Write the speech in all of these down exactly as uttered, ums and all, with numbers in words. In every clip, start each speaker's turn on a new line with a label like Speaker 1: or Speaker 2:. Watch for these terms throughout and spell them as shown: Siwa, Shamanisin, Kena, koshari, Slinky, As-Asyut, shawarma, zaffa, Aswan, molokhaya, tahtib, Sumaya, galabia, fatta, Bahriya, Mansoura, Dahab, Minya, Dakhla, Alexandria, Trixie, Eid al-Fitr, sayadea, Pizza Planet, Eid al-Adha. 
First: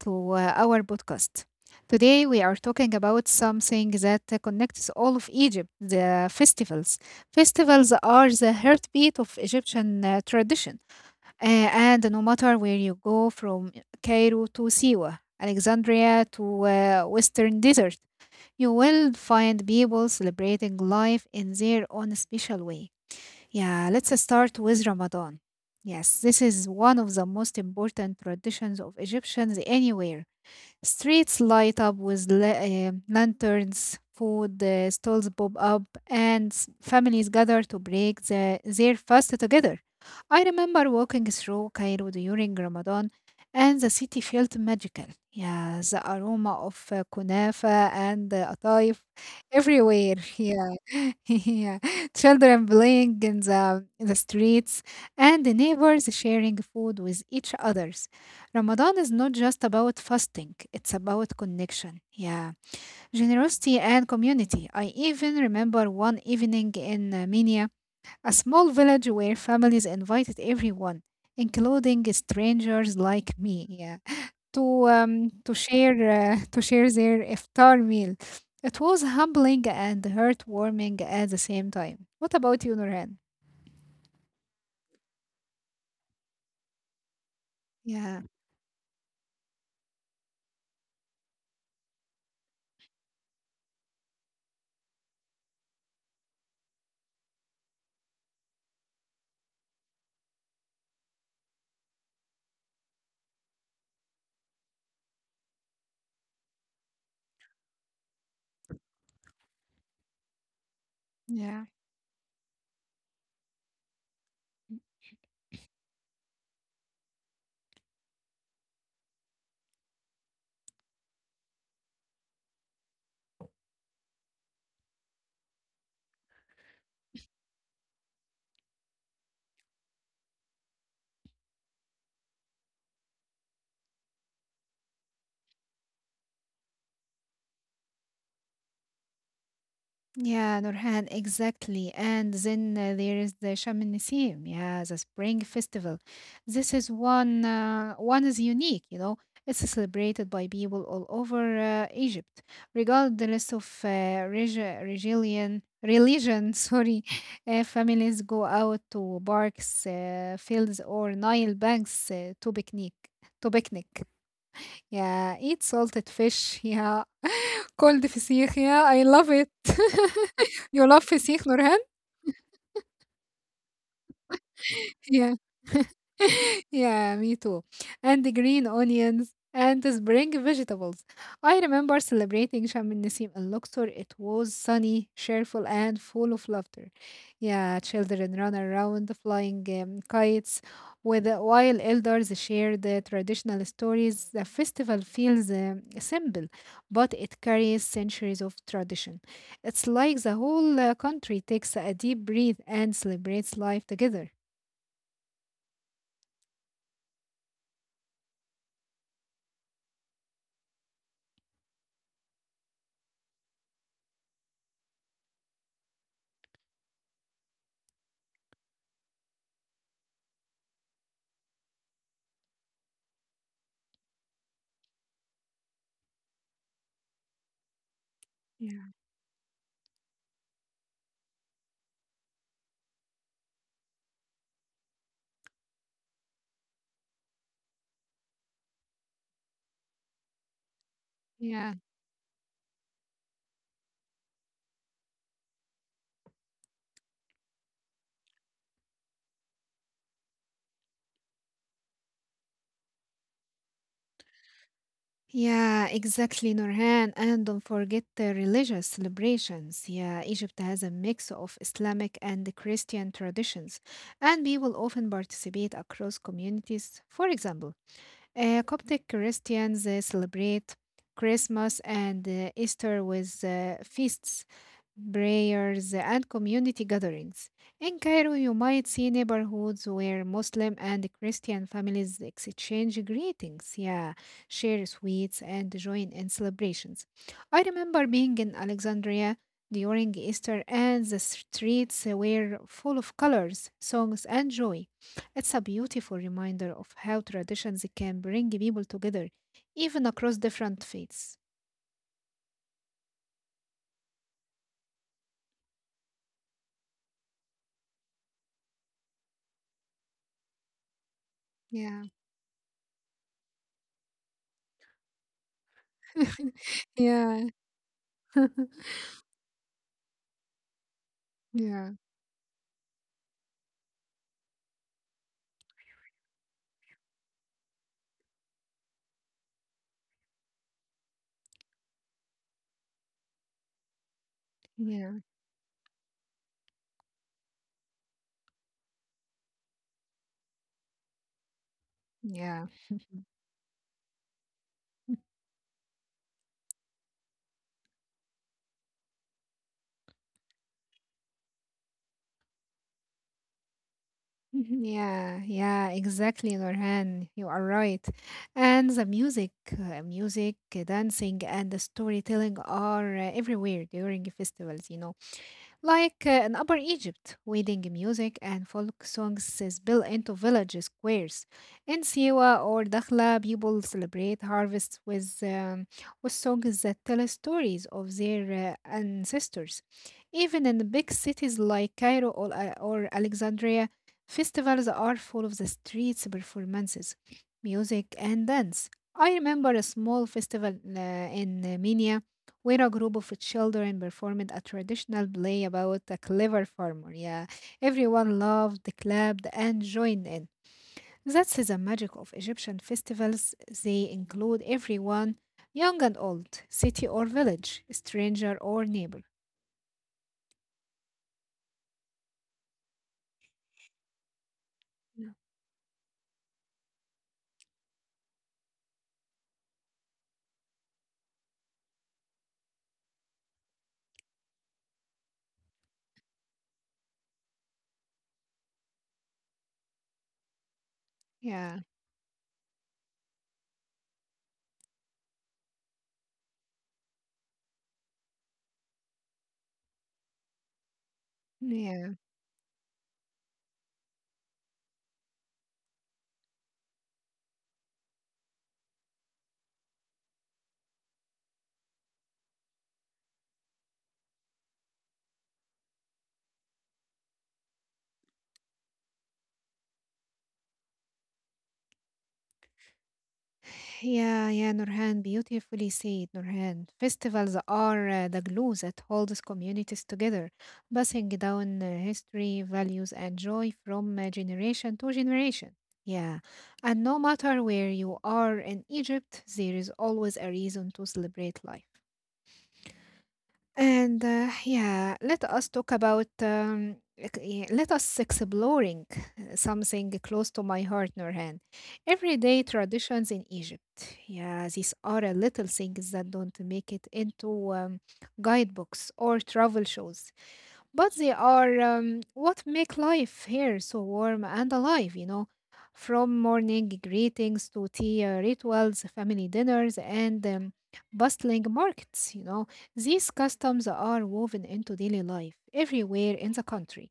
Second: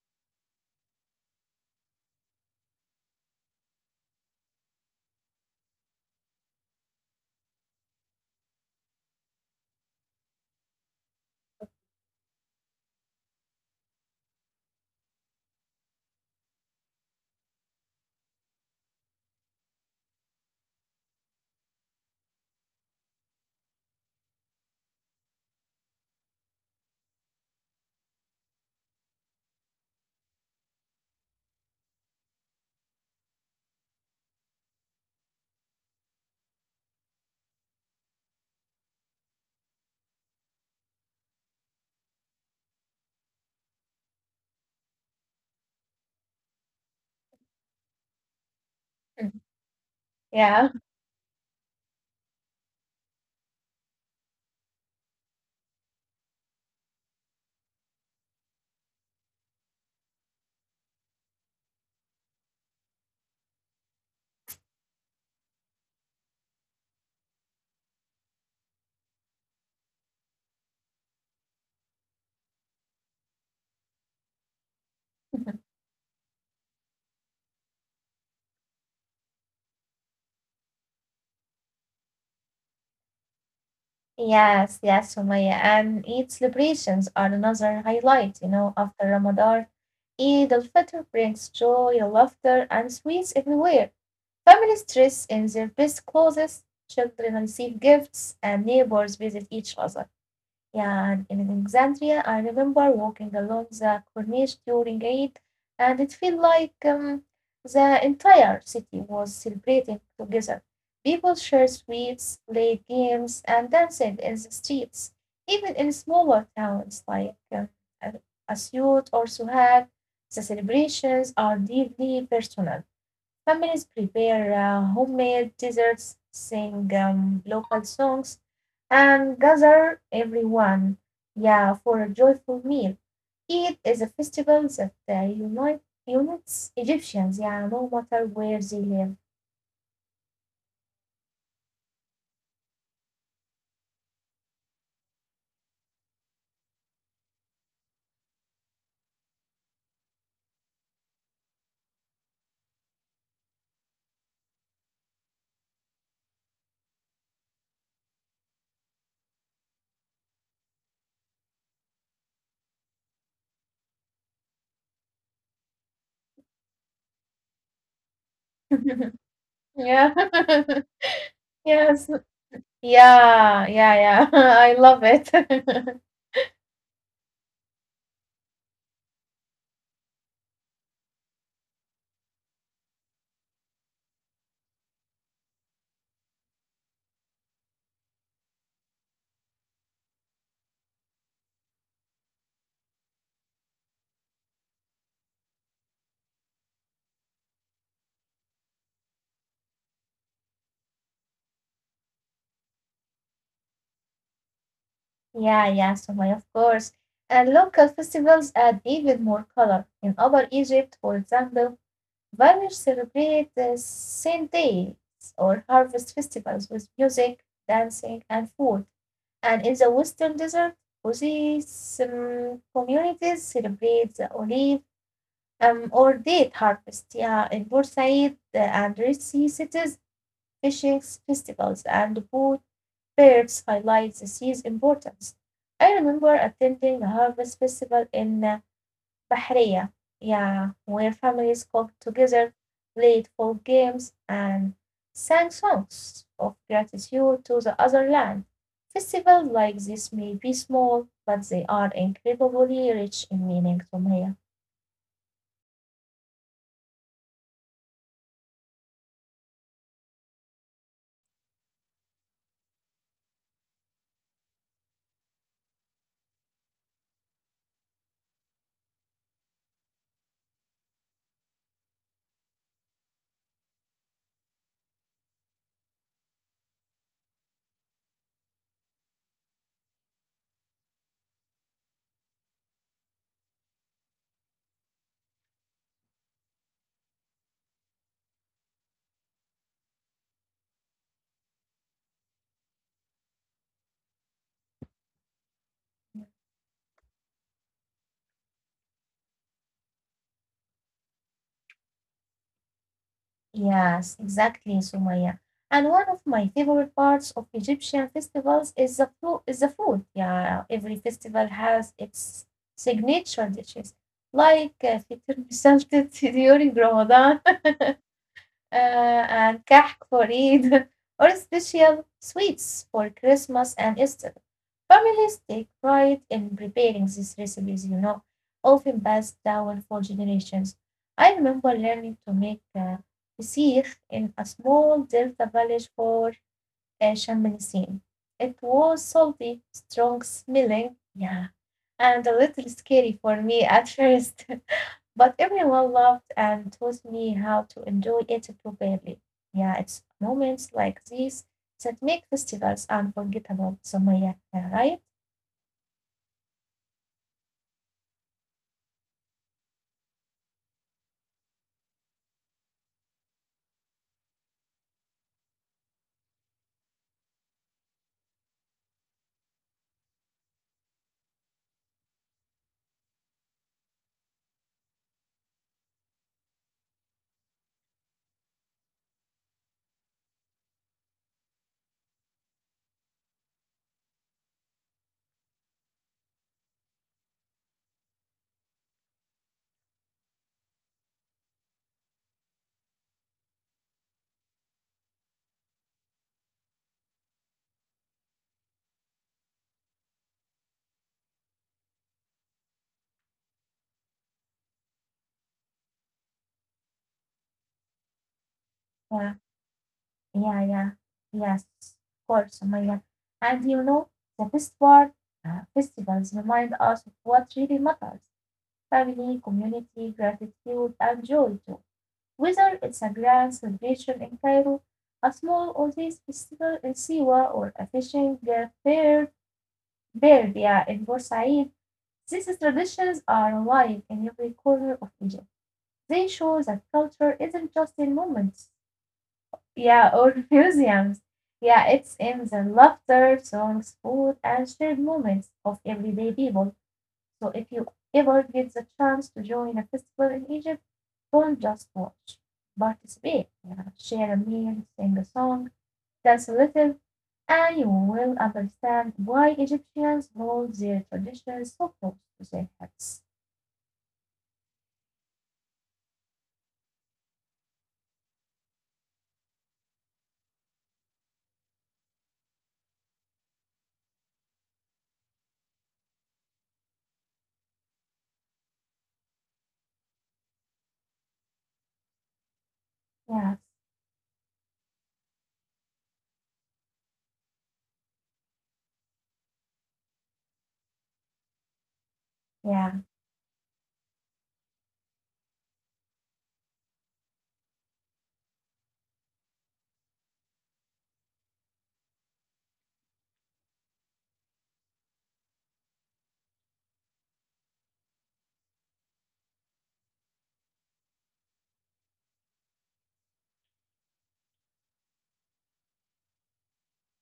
Speaker 1: to uh, our podcast. Today, we are talking about something that uh, connects all of Egypt the festivals. Festivals are the heartbeat of Egyptian uh, tradition. Uh, and no matter where you go, from Cairo to Siwa, Alexandria to uh, Western Desert, you will find people celebrating life in their own special way. Yeah, let's uh, start with Ramadan. Yes, this is one of the most important traditions of Egyptians anywhere. Streets light up with la- uh, lanterns, food uh, stalls pop up, and s- families gather to break the- their fast together. I remember walking through Cairo during Ramadan, and the city felt magical. Yeah, the aroma of uh, kunafa and uh, ataif
Speaker 2: Mm,
Speaker 1: everywhere.
Speaker 2: Yeah.
Speaker 1: Yeah, yeah. Children playing in the in the streets, and the neighbors sharing food with each other. Ramadan is not just about fasting, it's about connection. Yeah, generosity and community. I even remember one evening in uh, Minya, a small village where families invited everyone, including strangers like me, yeah, to um, to share uh, to share their iftar meal. It was humbling and heartwarming at the same time. What about you, Nurhan?
Speaker 2: Yes, yes, Sumaya. And Eid celebrations are another
Speaker 1: Yeah,
Speaker 2: highlight, you know, after Ramadan. Eid al-Fitr brings joy, laughter, and sweets everywhere. Families dress in their best clothes, children receive gifts, and neighbors visit each other. Yeah, and in Alexandria, I remember walking along the Corniche during Eid, and it felt like um, the entire city was celebrating together. People
Speaker 1: yeah.
Speaker 2: shared sweets, played games, and danced in the streets. Even in smaller towns like um, As- Asyut or Suhag, the celebrations are deeply personal. Families prepare uh, homemade desserts, sing um, local songs, and gather everyone, yeah, for a joyful meal. Eid is a festival that uh, unite, unites Egyptians, yeah, no matter where they live.
Speaker 1: Yeah, Nurhan, exactly. And then uh, there is the Sham Nisim, yeah, the spring festival. This is one uh, one is unique, you know. It's celebrated by people all over uh, Egypt, regardless of uh, regi- religion. Religion, sorry. Uh, families go out to parks, uh, fields, or Nile banks uh, to picnic. To picnic, yeah. Eat salted fish, yeah, cold فسيخ. Yeah, I love it.
Speaker 2: yeah,
Speaker 1: You love فسيخ, Nurhan?
Speaker 2: yes, yeah, yeah, yeah. I love it.
Speaker 1: Yeah. yeah, me too. And the green onions and the spring vegetables. I remember celebrating Sham el Nasim in Luxor. It was sunny, cheerful, and full of laughter. Yeah, children ran around flying um, kites, with while elders shared the traditional stories. The festival feels um, simple, but it carries centuries of tradition. It's like the whole uh, country takes a deep breath and celebrates life together.
Speaker 2: Yeah, yeah, Sumaya, of course. And local festivals add even more color. In Upper Egypt, for example, Vanish celebrate the Saint Days or harvest festivals with music, dancing, and food. And in the Western Desert, Oasis um, communities celebrate the olive um, or date harvest. Yeah, in Bursaid uh, and
Speaker 1: Yeah.
Speaker 2: Red Sea cities, fishing festivals and boat fairs highlight the sea's importance. I remember attending a harvest festival in uh, Bahriya, yeah, where families
Speaker 1: Yeah.
Speaker 2: cook together, played folk games, and sang songs of gratitude to the other land. Festivals like this may be small, but they are incredibly rich in meaning, Sumaya.
Speaker 1: Yeah, exactly, Nurhan. And don't forget the religious celebrations. Yeah, Egypt has a mix of Islamic and Christian traditions, and people often participate across communities. For example, uh, Coptic Christians uh, celebrate Christmas and uh, Easter with uh, feasts, prayers, and community gatherings. In Cairo, you might see neighborhoods where Muslim and Christian families exchange greetings, yeah, share sweets, and join in celebrations. I remember being in Alexandria during Easter, and the streets were full of colors, songs, and joy. It's a beautiful reminder of how traditions can bring people together, even across different faiths.
Speaker 2: Yes, exactly, Sumaya. And one of my favorite parts of Egyptian festivals is the food. Is the food? Yeah, every festival has
Speaker 1: Yeah.
Speaker 2: its signature dishes, like uh, fitr salted during Ramadan.
Speaker 1: yeah.
Speaker 2: uh, and cake for Eid, or special
Speaker 1: yeah.
Speaker 2: sweets for Christmas and Easter. Families take pride in preparing these recipes, you know, often passed down for generations. I remember learning to make uh, فسيخ in a small
Speaker 1: Yeah.
Speaker 2: delta village for uh, Shamanisin. It was salty, strong smelling, yeah, and a little
Speaker 1: Yeah.
Speaker 2: scary for me at first. But everyone loved and taught me how to enjoy it properly. Yeah, it's moments like these that make festivals unforgettable, Sumaya, right?
Speaker 1: Mhm. Yeah. Yeah. Exactly, Norhan. You are right. And the music, uh, music, dancing, and the storytelling are uh, everywhere during festivals, you know. Like uh, in Upper Egypt, wedding music and folk songs is built into village squares. In Siwa or Dakhla, people celebrate harvests with, um, with songs that tell stories of their uh, ancestors. Even in the big cities like Cairo or, uh, or Alexandria, festivals are full of the streets performances, music, and dance. I remember a small festival uh, in uh, Minya where a group of children performed a traditional play about a clever farmer. Yeah, everyone loved, clapped, and joined in. That's the magic of Egyptian festivals. They include everyone, young and old, city or village, stranger or
Speaker 2: Yeah,
Speaker 1: neighbor.
Speaker 2: yeah, yeah. Yes, of course, Sumaya. And you know, the best part,
Speaker 1: Yeah,
Speaker 2: uh, festivals remind us of what really matters family, community, gratitude, and joy too. Whether it's a grand celebration in Cairo, a small Oasis festival in Siwa, or a fishing uh, fair Berbeia and Boussaid. These traditions are alive in every corner of Egypt. They show that culture isn't just in monuments, yeah, or museums. Yeah, it's
Speaker 1: yeah.
Speaker 2: in the laughter, songs, food, and shared moments of everyday people. So if you ever get the chance to join a festival in Egypt, don't just watch, participate. Yeah, share a meal, sing a song, dance a little. And you will understand why Egyptians hold their traditions so close to their hearts.
Speaker 1: Yeah, yeah, Nurhan, beautifully said, Nurhan. Festivals are uh, the glue that holds communities together, passing down uh, history, values, and joy from uh, generation to generation. Yeah, and no matter where you are in Egypt, there is always a reason to celebrate life.
Speaker 2: Yes,
Speaker 1: And uh, yeah, let us talk about um, ec- yeah, let us exploring uh, something close to my heart, Nurhan. Everyday
Speaker 2: yeah,
Speaker 1: traditions in Egypt. Yeah, these are a little things that don't make it into um, guidebooks or travel shows. But they are um, what make life here so warm and alive, you know. From morning greetings to tea uh, rituals, family dinners, and um, bustling markets, you know. These customs are woven into daily life everywhere in the country.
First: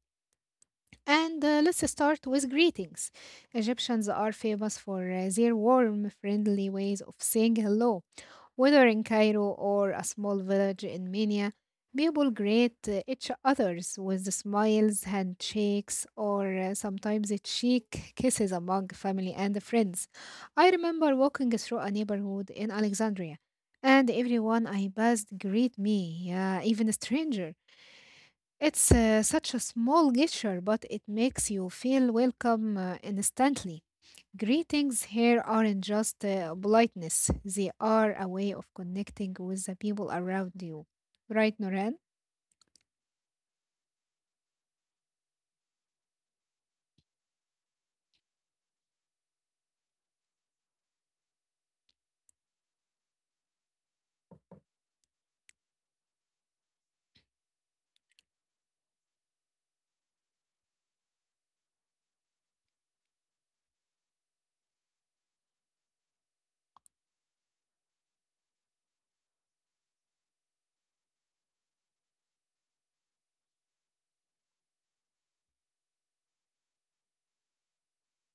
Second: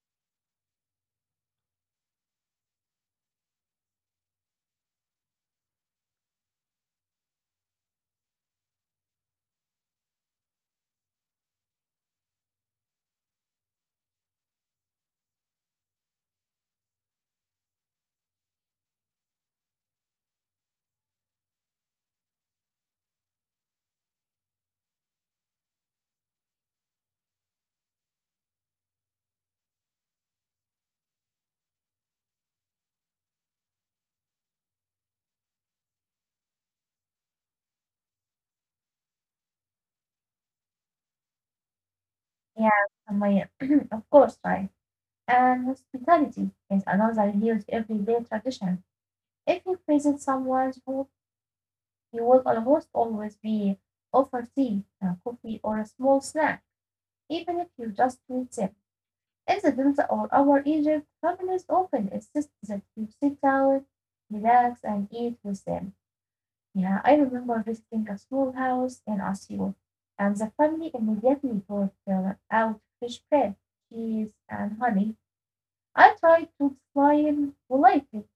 Speaker 1: And uh, let's start with greetings. Egyptians are famous for uh, their warm, friendly ways of saying hello whether in Cairo or a small village in Mania, people greet uh, each others with smiles, handshakes, or uh, sometimes cheek kisses among family and friends. I remember walking through a neighborhood in Alexandria, and everyone I passed greet me, yeah, even a stranger. It's uh, such a small gesture, but it makes you feel welcome uh, instantly. Greetings here aren't just uh, politeness, they are a way of connecting with the people around you. Right, Noran?
Speaker 2: yeah, Samaya. of course, right. And hospitality is another huge everyday tradition. If you visit someone's home, you will almost always be offered tea, a coffee, or a small snack, even if you just meet them. In the Delta or our Egypt, families often insist that you sit down, relax, and eat with them. Yeah, I remember visiting a small house in Osio, and the family immediately brought uh, out fresh bread, cheese, and honey. I tried to decline politely,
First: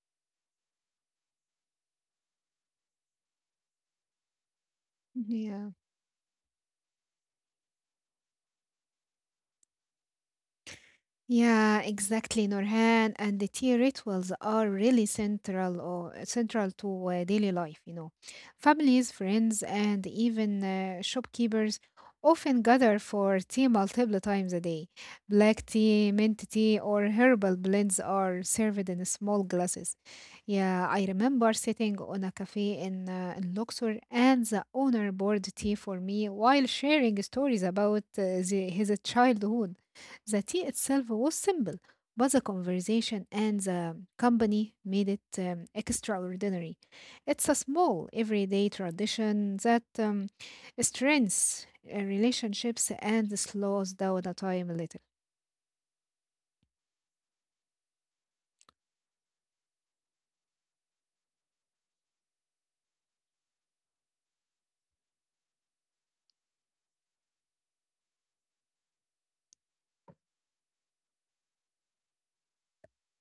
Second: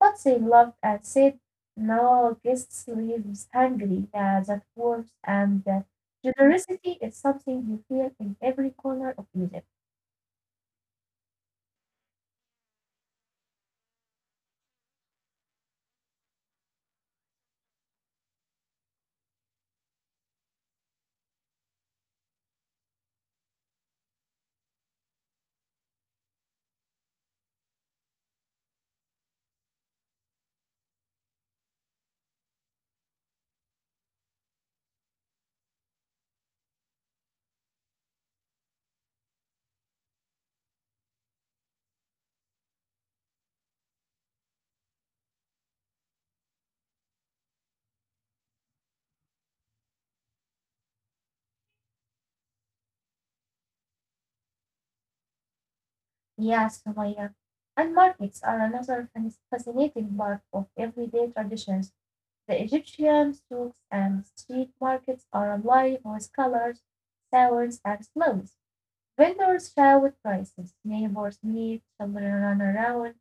Speaker 2: but they laughed and said, "No, guests leaves hungry." Yeah, that works,
Speaker 1: Yeah.
Speaker 2: and uh, generosity is something you feel in every corner of Egypt.
Speaker 1: Yeah, exactly, Nurhan. And the tea rituals are really central or central to uh, daily life, you know. Families, friends, and even uh, shopkeepers often gather for tea multiple times a day. Black tea, mint tea, or herbal blends are served in small glasses. Yeah, I remember sitting on a cafe in, uh, in Luxor and the owner poured tea for me while sharing stories about uh, the, his childhood. The tea itself was simple, but the conversation and the company made it um, extraordinary. It's a small, everyday tradition that um, strengthens uh, relationships and slows down the time a little.
Speaker 2: Yes, Sumaya. And markets are another fascinating part of everyday traditions. The Egyptian souks and street markets are alive with colors, sounds, and smells. Vendors shout prices, neighbors meet, children run around,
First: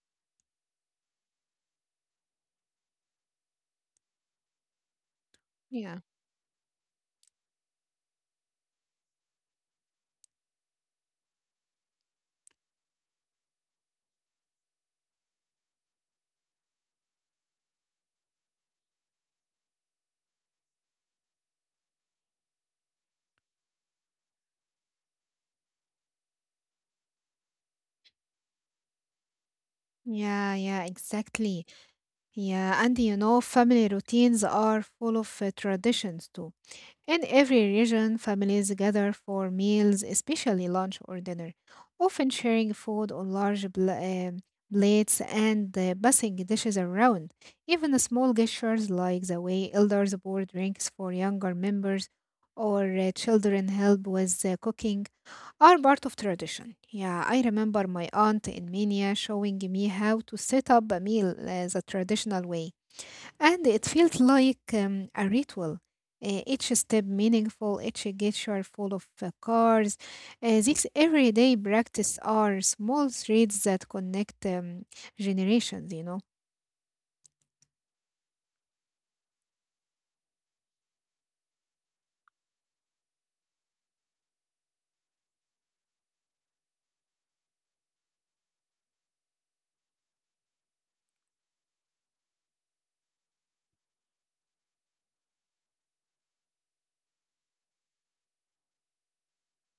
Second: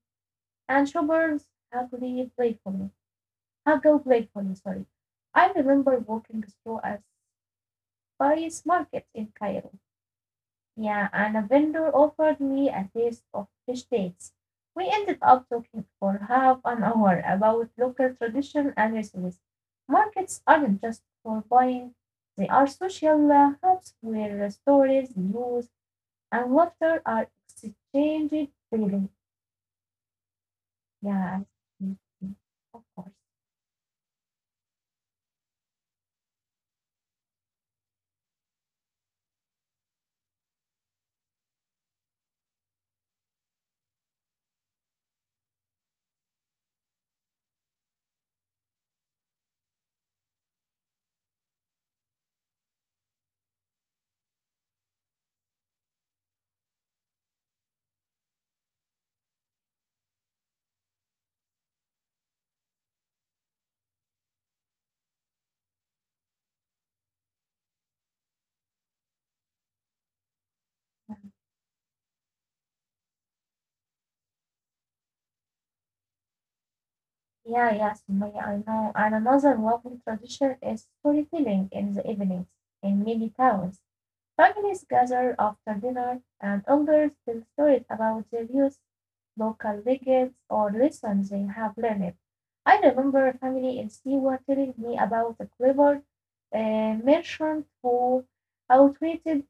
Speaker 2: and shoppers haggle playfully. Haggle playfully, sorry. I remember
Speaker 1: Yeah.
Speaker 2: walking through a spice market in Cairo, yeah, and a vendor offered me a taste of fish cakes. We ended up talking for half an hour about local tradition and recipes. Markets aren't just for buying, they are social uh, hubs where stories, news, and laughter are exchanged freely.
Speaker 1: Yeah, yeah,
Speaker 2: Yeah,
Speaker 1: exactly.
Speaker 2: I-
Speaker 1: Yeah, and
Speaker 2: of
Speaker 1: you
Speaker 2: course.
Speaker 1: know, family routines are full of uh, traditions too. In every region, families gather for meals, especially lunch or dinner, often sharing food on large bl- um, plates and uh, passing dishes around. Even the small gestures, like the way elders pour drinks for younger members or uh, children help with uh, cooking, are part of tradition. Yeah, I remember my aunt in Mania showing me how to set up a meal uh, the traditional way. And it felt like um, a ritual. Uh, each step meaningful, each gesture full of uh, cars. Uh, these everyday practice are small threads that connect um, generations, you know.
Speaker 2: Yeah, yes, Sumaya, I know. And another lovely tradition is storytelling in the evenings in many towns. Families gather after dinner, and elders tell stories about their youth, local legends, or lessons they have learned. I remember a family in Siwa telling me about a clever uh, merchant who outwitted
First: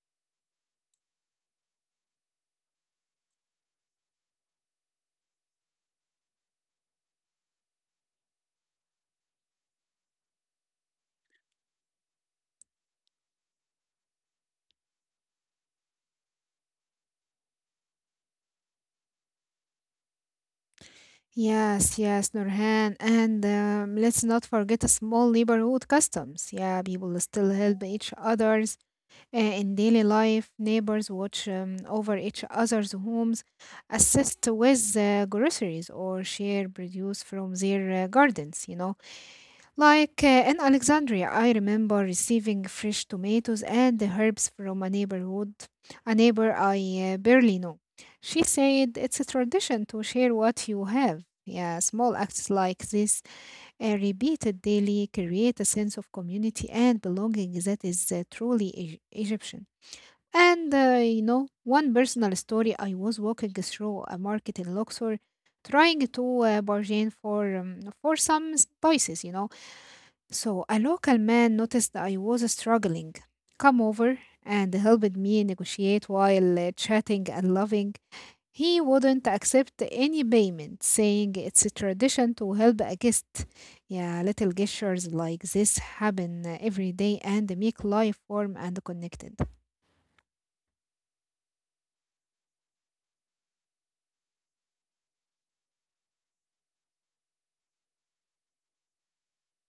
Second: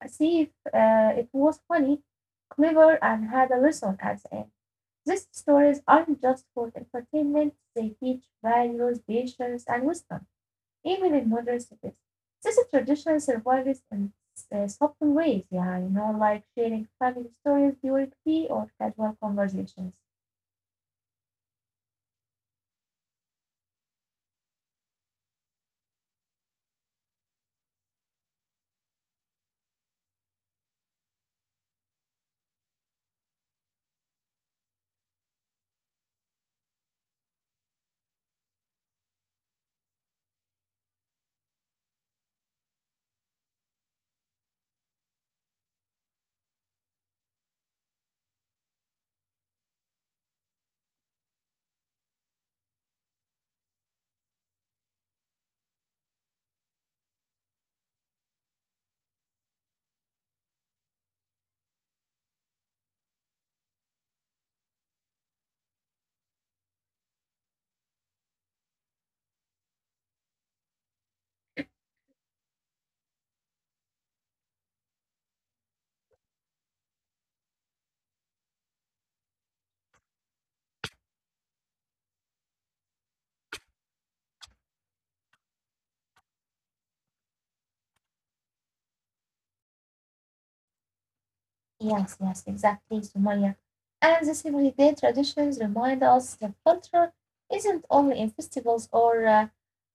Speaker 2: a thief. Uh, it was funny, clever, and had a lesson at the end. These stories aren't just for entertainment, they teach values, patience, and wisdom even in modern cities. This tradition survives in uh, subtle ways, yeah, you know, like sharing family stories during tea or casual conversations.
Speaker 1: Yes, yes, Nurhan. And um, let's not forget the small neighborhood customs. Yeah, people still help each others uh, in daily life. Neighbors watch um, over each other's homes, assist with uh, groceries, or share produce from their uh, gardens, you know. Like uh, in Alexandria, I remember receiving fresh tomatoes and the herbs from a neighborhood, a neighbor I uh, barely know. She said it's a tradition to share what you have. Yeah, small acts like this, uh, repeated daily, create a sense of community and belonging that is uh, truly Egy- Egyptian. And uh, you know, one personal story I was walking through a market in Luxor trying to uh, bargain for um, for some spices, you know so a local man noticed I was struggling, come over and helped me negotiate while uh, chatting and loving. He wouldn't accept any payment, saying it's a tradition to help a guest. Yeah, little gestures like this happen uh, every day and make life warm and connected.
Speaker 2: Yes, yes, exactly, Sumaya. And these everyday traditions remind us that culture isn't only in festivals or uh,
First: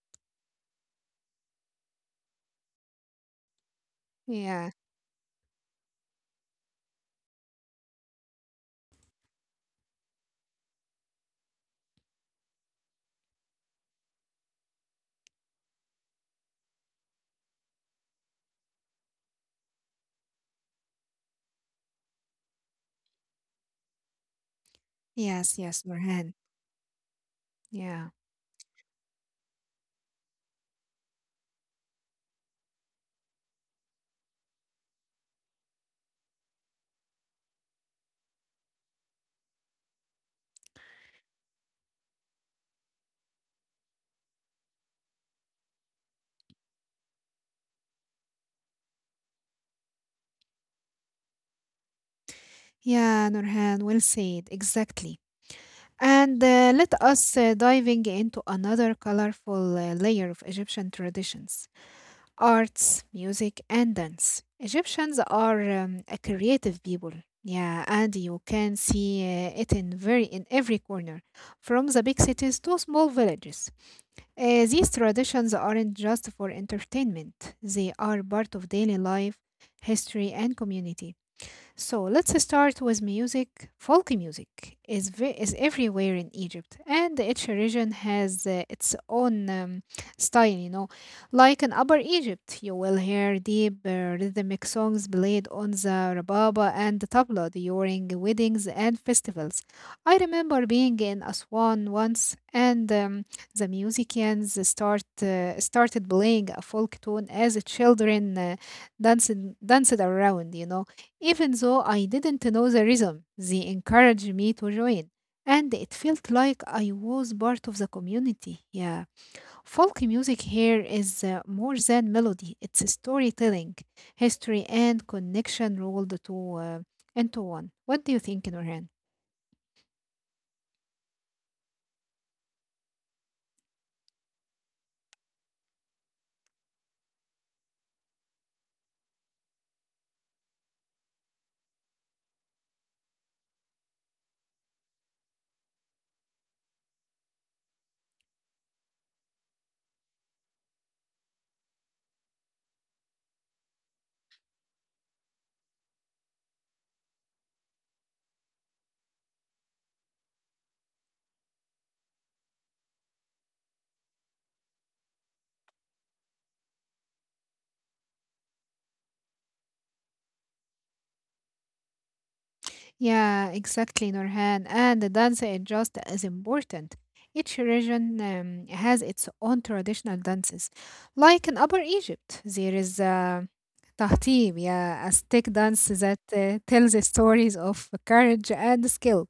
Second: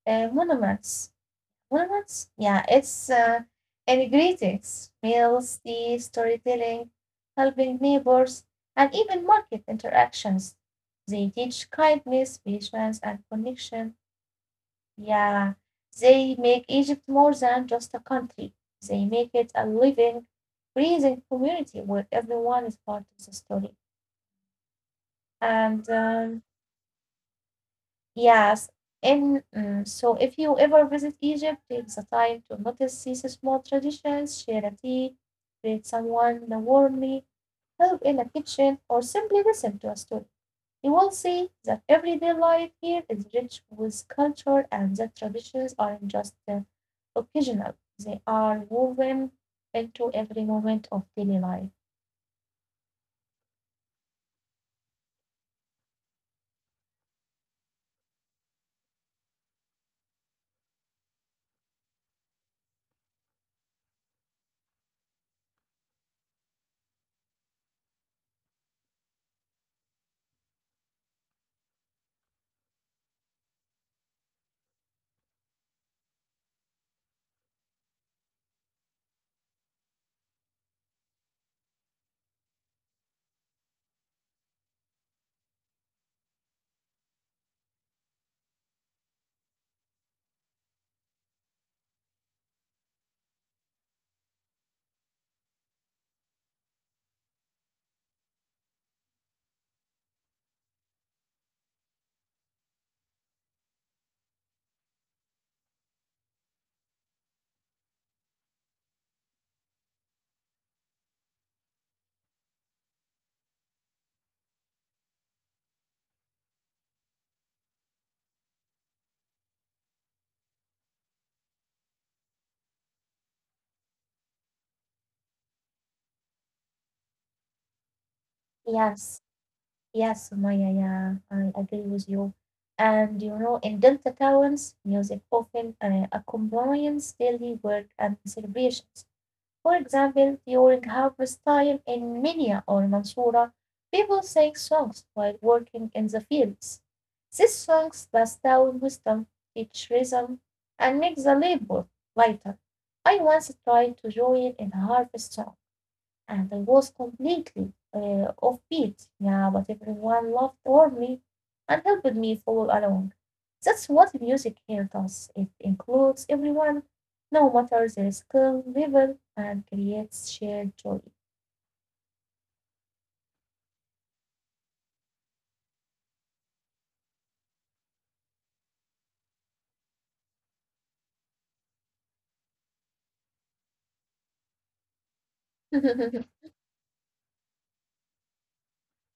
Speaker 2: uh, monuments. Well, yeah, it's uh, in
Speaker 1: Yeah.
Speaker 2: greetings, meals, tea, storytelling, helping neighbors, and even market interactions. They teach kindness, patience, and connection. Yeah, they make Egypt more than just a country. They make it a living, breathing community where everyone is part of the story.
Speaker 1: Yes, yes,
Speaker 2: And
Speaker 1: Nurhan.
Speaker 2: um,
Speaker 1: Yeah.
Speaker 2: Yes, and mm, so if you ever visit Egypt, take the time to notice these small traditions, share a tea, greet someone warmly, help in the kitchen, or simply listen to a story. You will see that everyday life here is rich with culture and that traditions aren't just uh, occasional. They are woven into every moment of daily life.
Speaker 1: Yeah, Nurhan, well said. Exactly. And uh, let us uh, diving into another colorful uh, layer of Egyptian traditions, arts, music, and dance. Egyptians are um, a creative people. Yeah, and you can see uh, it in very in every corner, from the big cities to small villages. Uh, these traditions aren't just for entertainment; they are part of daily life, history, and community. So let's start with music. Folk music is ve- is everywhere in Egypt, and each region has uh, its own um, style. You know, like in Upper Egypt, you will hear deep uh, rhythmic songs played on the rababa and the tabla during weddings and festivals. I remember being in Aswan once, and um, the musicians start uh, started playing a folk tune as the children uh, danced danced around. You know even though I didn't know the rhythm, they encouraged me to join, and it felt like I was part of the community. Yeah, folk music here is uh, more than melody, it's storytelling, history, and connection rolled to, uh, into one. What do you think, Norhan?
Speaker 2: Yes. Yes, Sumaya, yeah, I agree with you. And you know, in Delta towns, music often uh, accompanies daily work and celebrations. For example, during harvest time in Minya or Mansoura, people sing songs while working in the fields. These songs pass down wisdom, teach rhythm, and make the labor lighter. I once tried to join in a harvest song, and I was completely uh, off beat. Yeah, but everyone laughed over me and helped me follow along. That's what music here does. It includes everyone, no matter their skill level, and creates shared joy.
Speaker 1: Yeah, exactly, Nurhan. And the dance is just as important. Each region um, has its own traditional dances. Like in Upper Egypt, there is a tahtib, yeah, a stick dance that
Speaker 2: Yes,
Speaker 1: uh, tells the stories of courage and skill.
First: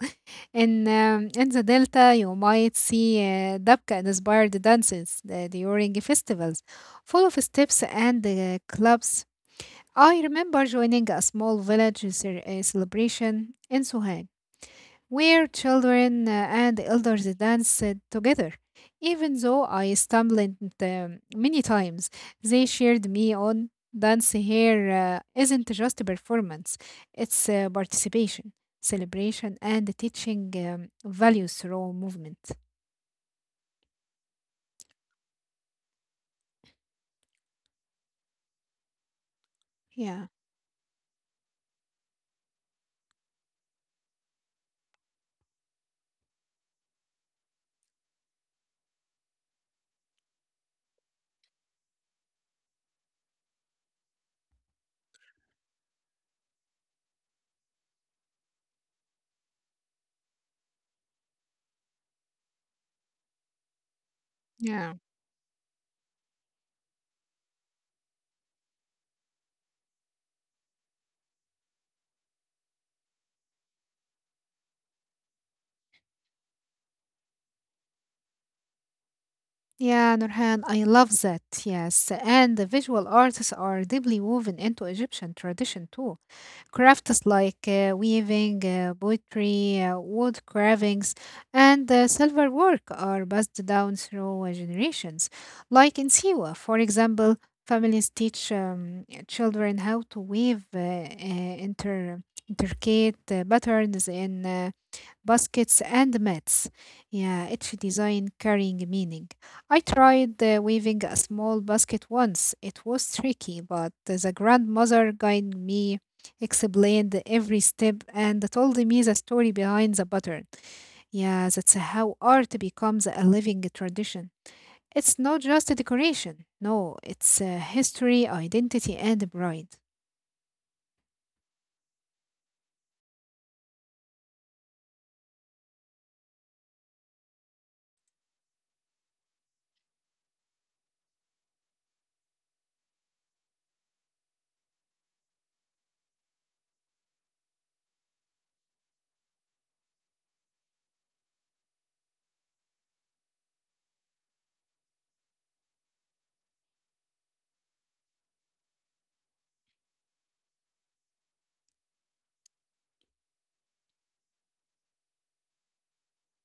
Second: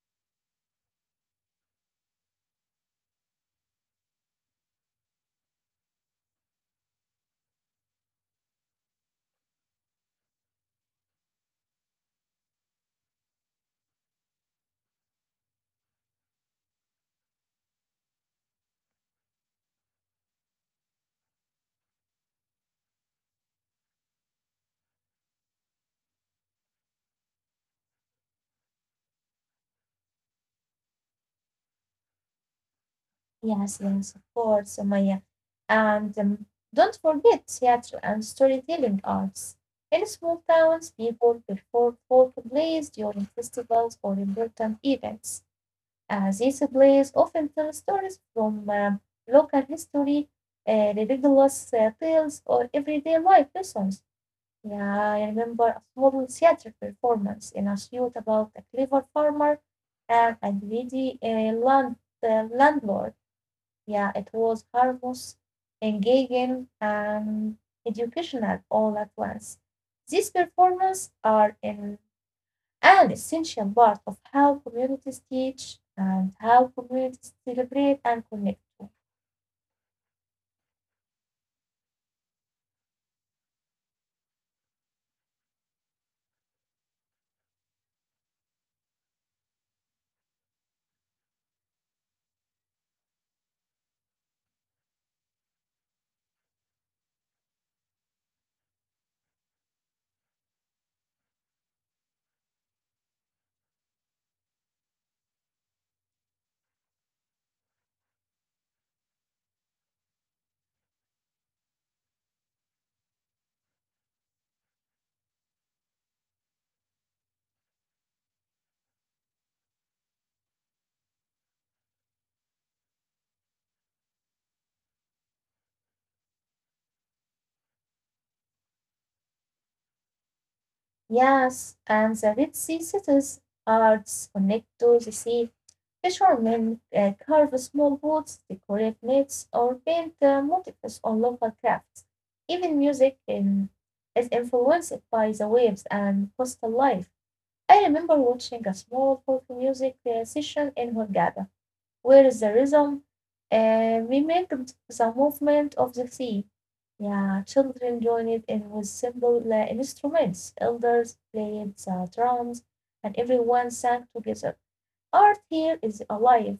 Speaker 1: In um, in the Delta, you might see uh, Dabka-inspired dances uh, during festivals, full of steps and uh, clubs. I remember joining a small village ce- uh, celebration in Suhail where children uh, and elders danced together. Even though I stumbled um, many times, they cheered me on. Dance here uh, isn't just a performance, it's uh, participation, celebration, and teaching um, values through movement.
Speaker 2: yes, of course, Maya. And um, Don't forget theater and storytelling arts. In
Speaker 1: Yeah,
Speaker 2: small towns, people perform folk plays during festivals or important events. Uh, these plays often tell stories from um, local history, uh, ridiculous uh, tales, or everyday life lessons. Yeah, I remember a small theater performance in a suit about a clever farmer and a greedy uh, land, uh, landlord. Yeah, it was
Speaker 1: yeah.
Speaker 2: harmless, engaging, and educational all at once. These performances are in an essential part of how communities teach and how communities celebrate and connect too.
Speaker 1: Yeah, Nurhan, I love that. Yes. And the visual arts are deeply woven into Egyptian tradition too. Crafts like uh, weaving, uh, poetry, uh, wood carvings, and uh, silver work are passed down through uh, generations. Like in Siwa, for example, families teach um, children how to weave uh, uh, inter intricate uh, patterns in uh, baskets, and mats. Yeah, each design carrying meaning. I tried uh, weaving a small basket once. It was tricky, but the grandmother guided me, explained every step, and told me the story behind the pattern. Yeah, that's how art becomes a living tradition. It's not just a decoration. No, it's a history, identity, and pride.
Speaker 2: Yes, and the Red Sea cities arts connect to the sea. Fishermen uh, carve small boats, decorate nets, or paint uh, motifs on local crafts. Even music in, is influenced by the waves and coastal life. I remember watching a small folk music uh, session in Hurghada, where the rhythm uh, mimicked the movement of the sea. Yeah, children joined in with simple uh, instruments, elders played the drums, and everyone sang together. Art here is alive,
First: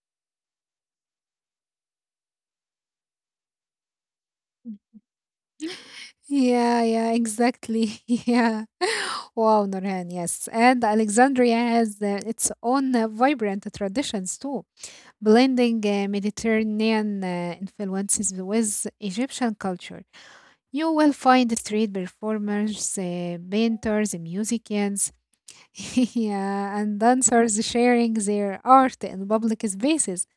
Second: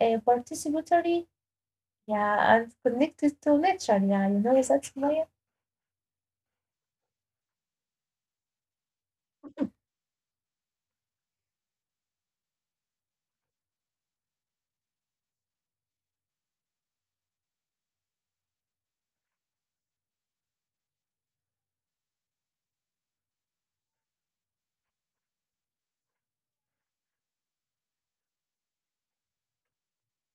Speaker 2: uh, participatory, yeah, and connected to nature. Yeah, you know that's my
Speaker 1: Yeah, yeah, exactly. Yeah. Wow, Nurhan, yes. And Alexandria has uh, its own uh, vibrant traditions too, blending uh, Mediterranean uh, influences with Egyptian culture. You will find street performers, uh, painters, musicians, yeah, and dancers sharing their art in public spaces.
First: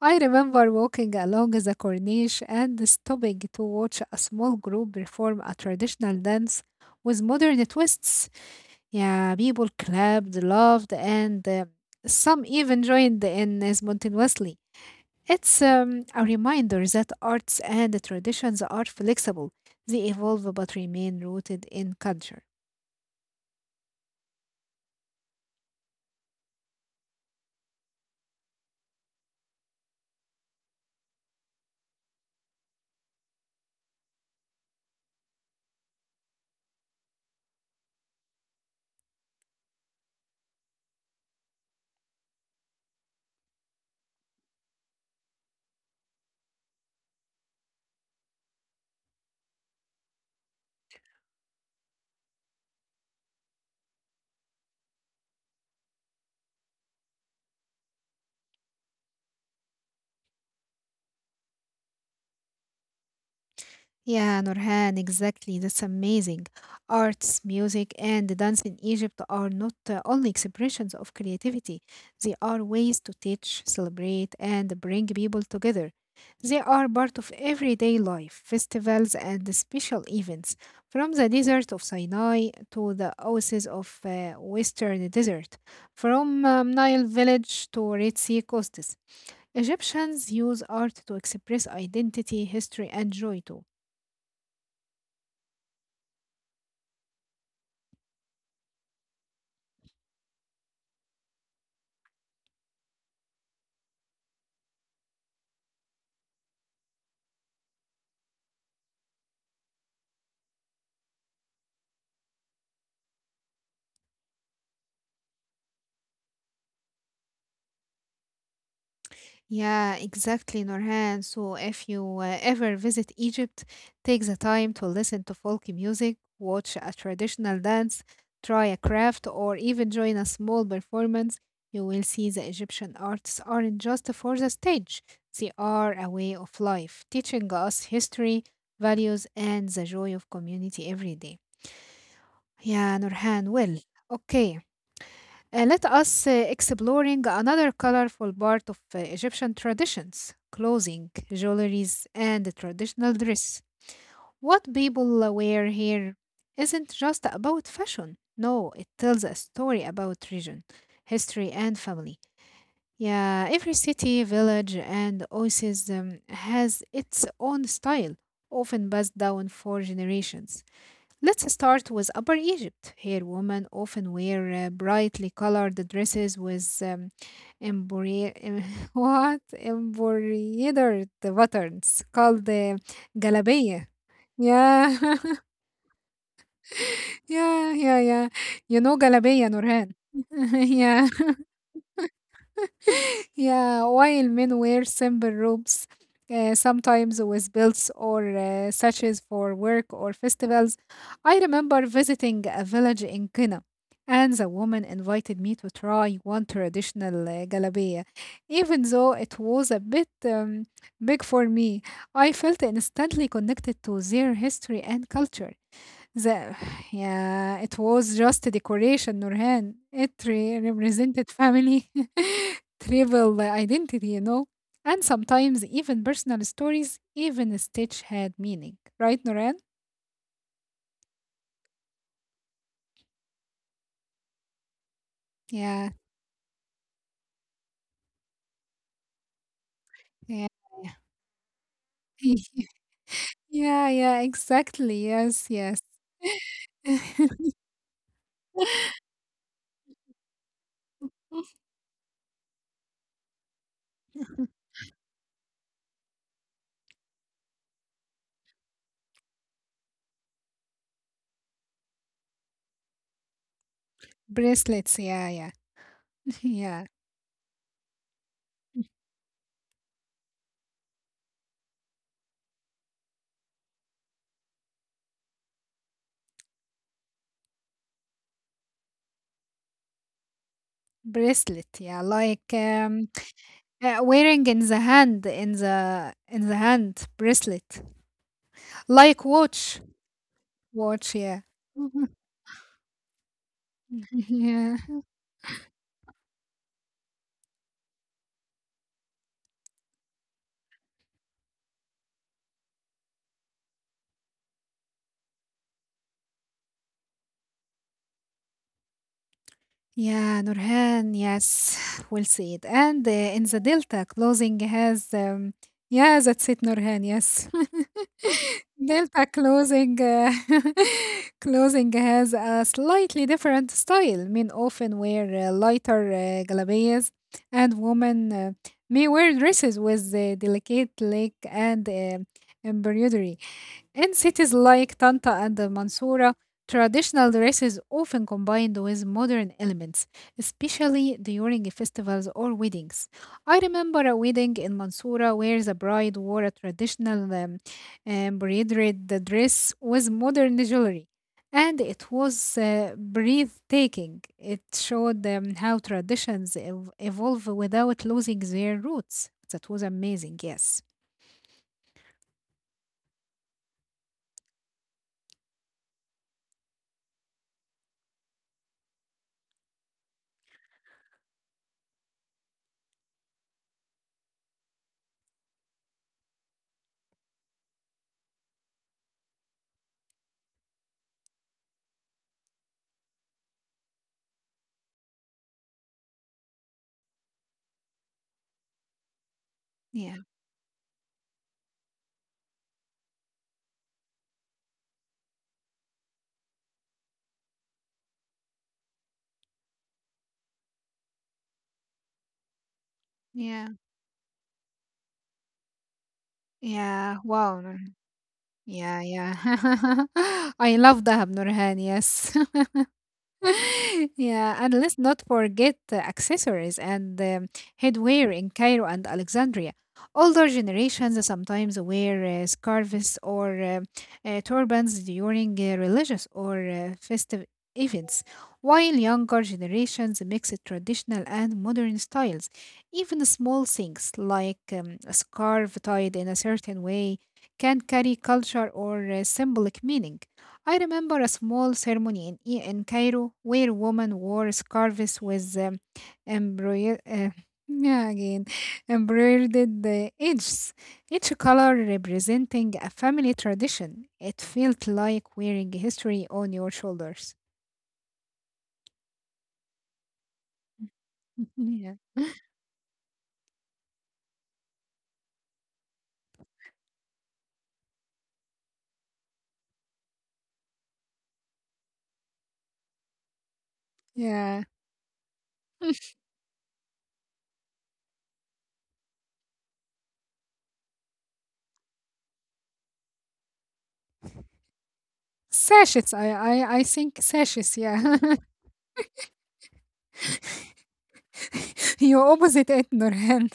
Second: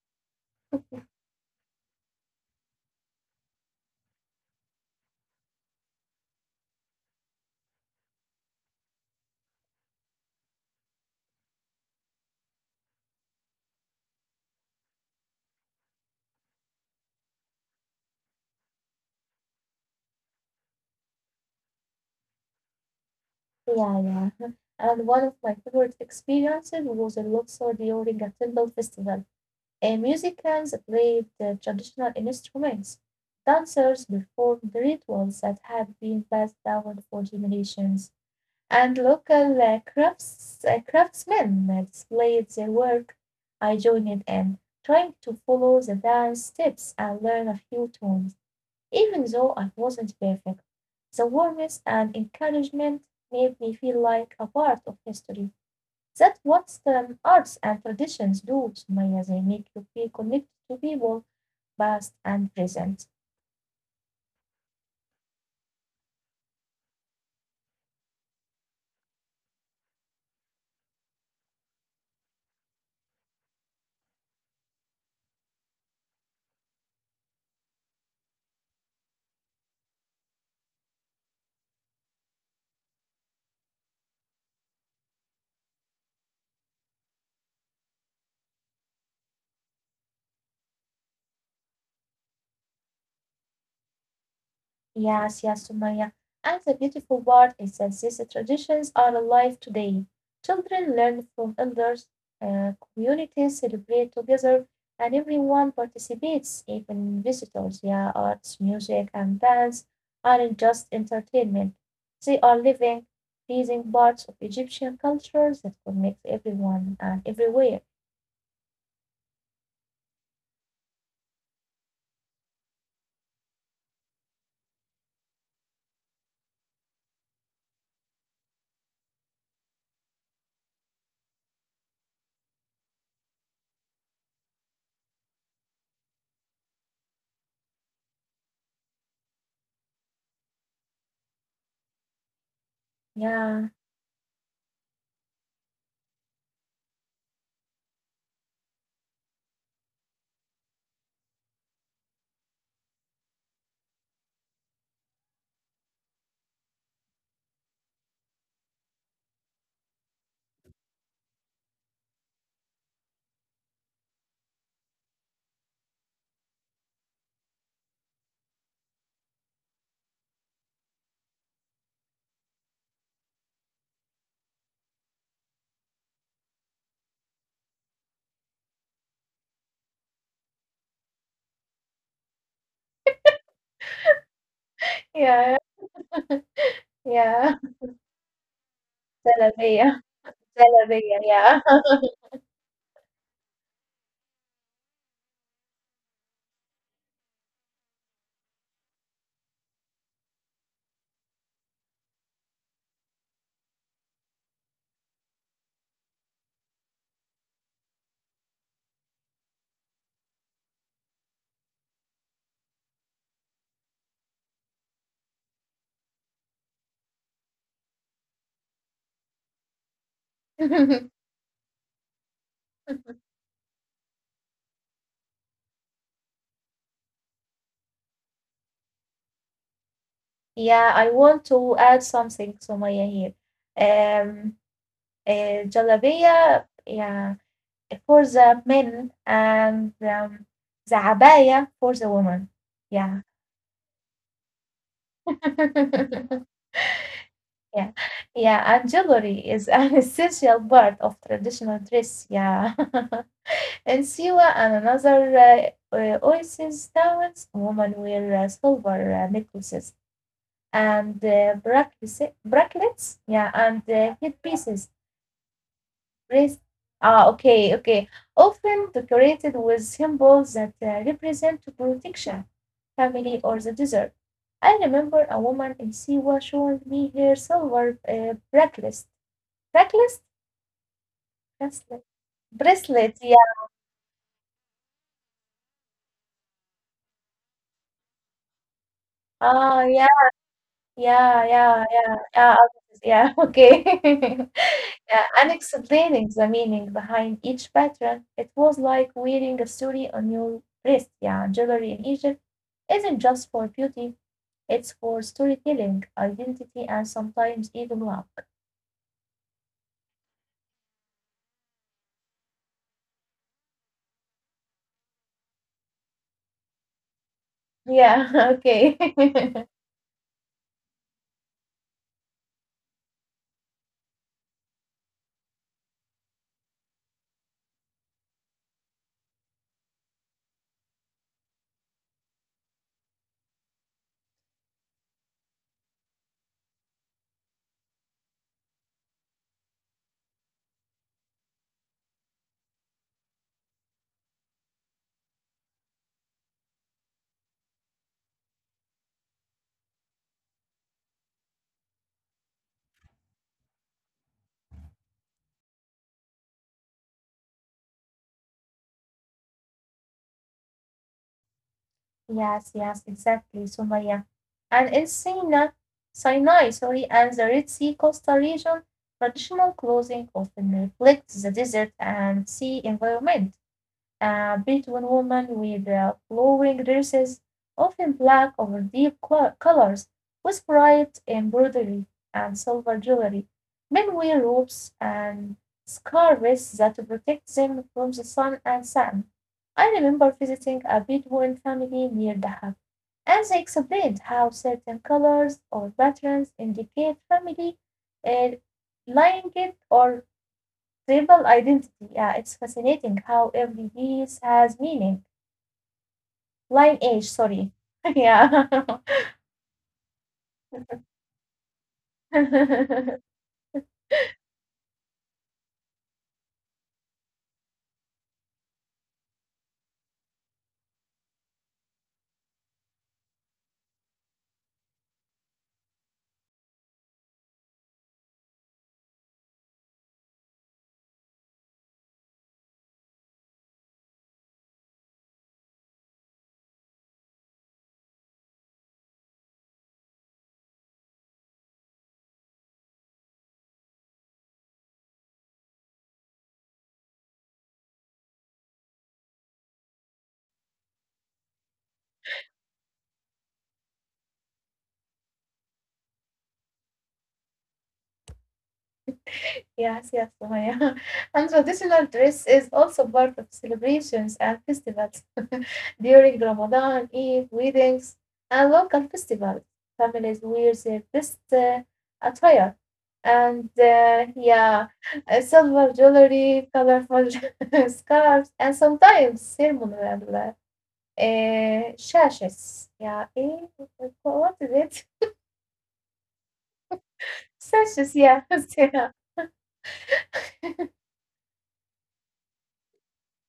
Speaker 1: I remember walking along the corniche and stopping to watch a small group perform a traditional dance with modern twists. Yeah, people clapped, laughed, and uh, some even joined in spontaneously. It's um, a reminder that arts and traditions are flexible, they evolve but remain rooted in culture.
Speaker 2: Yeah, yeah. And one of my favorite experiences was in Luxor during a temple festival. And musicians played the traditional instruments, dancers performed the rituals that had been passed down for generations, and local uh, crafts, uh, craftsmen displayed their work. I joined in, um, trying to follow the dance steps and learn a few tunes, even though I wasn't perfect. The warmth and encouragement made me feel like a part of history. That's what um, arts and traditions do, Sumaya. They make you feel connected to people, past and present.
Speaker 1: Yeah, Nurhan, exactly. That's amazing. Arts, music, and dance in Egypt are not uh, only expressions of creativity, they are ways to teach, celebrate, and bring people together. They are part of everyday life, festivals, and special events, from the desert of Sinai to the oases of uh, Western Desert, from um, Nile village to Red Sea coasts. Egyptians use art to express identity, history, and joy too.
Speaker 2: Yes, yes, Sumaya. And the beautiful part is that these traditions are alive today. Children learn from elders, uh, communities celebrate together, and everyone participates, even visitors. Yeah, arts, music, and dance aren't just entertainment. They are living, breathing parts of Egyptian culture that connect everyone and everywhere.
Speaker 1: Yeah, exactly, Norhan. So if you uh, ever visit Egypt, take the time to listen to folk music, watch a traditional dance, try a craft, or even join a small performance. You will see the Egyptian arts aren't just for the stage, they are a way of life, teaching us history, values, and the joy of community every day. Yeah, Nurhan,
Speaker 2: Yeah.
Speaker 1: well, okay. Uh, let us uh, exploring another colorful part of uh, Egyptian traditions, clothing, jewelries, and the traditional dress. What people uh, wear here isn't just about fashion. No, it tells a story about region, history, and family. Yeah, every city, village, and oasis um, has its own style, often passed down for generations. Let's start with Upper Egypt. Here, women often wear uh, brightly colored dresses with um, embroidered what embroidered buttons called uh, galabia. Yeah,
Speaker 2: Yeah. Yeah.
Speaker 1: yeah, yeah, yeah. You know galabia,
Speaker 2: Zalabiya.
Speaker 1: Nurhan. Yeah.
Speaker 2: Zalabiya, yeah.
Speaker 1: Yeah, while men wear simple robes, uh, sometimes with belts or uh, sashes for work or festivals. I remember visiting a village in Kenya, and the woman invited me to try one traditional uh, galabeya. Even though it was a bit um, big for me, I felt instantly connected to their history and culture. The yeah, it was just a decoration, Nurhan. It re- represented family, tribal identity, you know, and sometimes even personal stories. Even a stitch had meaning, right, Nurhan?
Speaker 2: Yeah, I want to add something, Sumaya, here. Um, uh,
Speaker 1: Yeah,
Speaker 2: Jalabiya, yeah, for the men and um,
Speaker 1: yeah, yeah,
Speaker 2: the abaya for the woman. Yeah.
Speaker 1: yeah, yeah, exactly. Yes, yes.
Speaker 2: Yeah. Yeah, and jewelry is an essential part of traditional dress. Yeah. In Siwa and another uh, uh, oasis towns, women wear uh, silver uh, necklaces and uh, brackets, bracelets, yeah, and uh,
Speaker 1: Bracelets,
Speaker 2: headpieces.
Speaker 1: yeah, yeah,
Speaker 2: Brace-
Speaker 1: yeah.
Speaker 2: ah, okay, okay. Often decorated with symbols that uh, represent protection, family, or the desert. I remember a woman in Siwa showing me her silver uh, bracelet, bracelet,
Speaker 1: Bracelet, yeah,
Speaker 2: bracelet,
Speaker 1: like um,
Speaker 2: bracelet. Yeah.
Speaker 1: uh, wearing in the hand, in the in the hand, bracelet, like watch.
Speaker 2: Ah, yeah.
Speaker 1: Watch, yeah.
Speaker 2: Yeah, yeah,
Speaker 1: Mhm.
Speaker 2: yeah, yeah, algorithms, yeah, okay.
Speaker 1: Yeah.
Speaker 2: Yeah, and explaining the meaning behind each pattern. It was like wearing a story on your wrist. Yeah, jewelry in Egypt isn't just for beauty, it's for storytelling, identity, and sometimes even luck.
Speaker 1: Yeah, Nurhan, yes, well said. And uh, in the Delta, closing has, um, yeah, that's it, Nurhan, yes.
Speaker 2: Yeah, okay.
Speaker 1: Delta closing, uh, closing has a slightly different style. Men often wear uh, lighter uh, galabiyas, and women uh, may wear dresses with uh, delicate leg and uh, embroidery. In cities like Tanta and the Mansoura, traditional dresses often combined with modern elements, especially during festivals or weddings. I remember a wedding in Mansoura where the bride wore a traditional um, embroidered dress with modern jewelry, and it was uh, breathtaking. It showed um, how traditions ev- evolve without losing their roots. That was amazing, yes.
Speaker 2: Yes, yes, exactly, Sumaya. And in Sinai, Sinai, sorry, and the Red Sea coastal region, traditional clothing often reflects the desert and sea environment. A Bedouin woman with uh, flowing dresses, often black over deep colours, with bright embroidery and silver jewelry. Men wear robes and scarves that protect them from the sun and sand. I
Speaker 1: Yeah,
Speaker 2: remember visiting a Bedouin family near Dahab, and they explained how certain colours or patterns indicate family uh, lineage or tribal identity. Yeah, it's fascinating how
Speaker 1: yeah,
Speaker 2: every piece has meaning.
Speaker 1: yeah.
Speaker 2: Lineage,
Speaker 1: Wow,
Speaker 2: sorry.
Speaker 1: Nur-
Speaker 2: Yeah.
Speaker 1: yeah, yeah. I love Dahab Nurhan. Yes, yeah, and let's not forget the accessories and um, headwear in Cairo and Alexandria. Older generations sometimes wear uh, scarves or uh, uh, turbans during uh, religious or uh, festive events, while younger generations mix traditional and modern styles. Even small things like um, a scarf tied in a certain way can carry culture or uh, symbolic meaning. I remember a small ceremony in, E- in Cairo where women wore scarves with um, embroidered. Uh, yeah, again, embroidered uh, edges, each color representing a family tradition. It felt like wearing history on your shoulders.
Speaker 2: Yes, yes, Sumaya. And
Speaker 1: Yeah.
Speaker 2: traditional dress is also part of celebrations and festivals during Ramadan, Eid, weddings, and local festivals. Families wear their best uh, attire. And uh,
Speaker 1: Yeah.
Speaker 2: yeah, uh, silver jewelry, colorful scarves, and sometimes ceremonial Uh, sashes. Yeah. Eh, what is it?
Speaker 1: Sashes. I, I, I think sashes. Yeah.
Speaker 2: Sashes. Yeah. Yeah.
Speaker 1: You opposite it, Nurhan.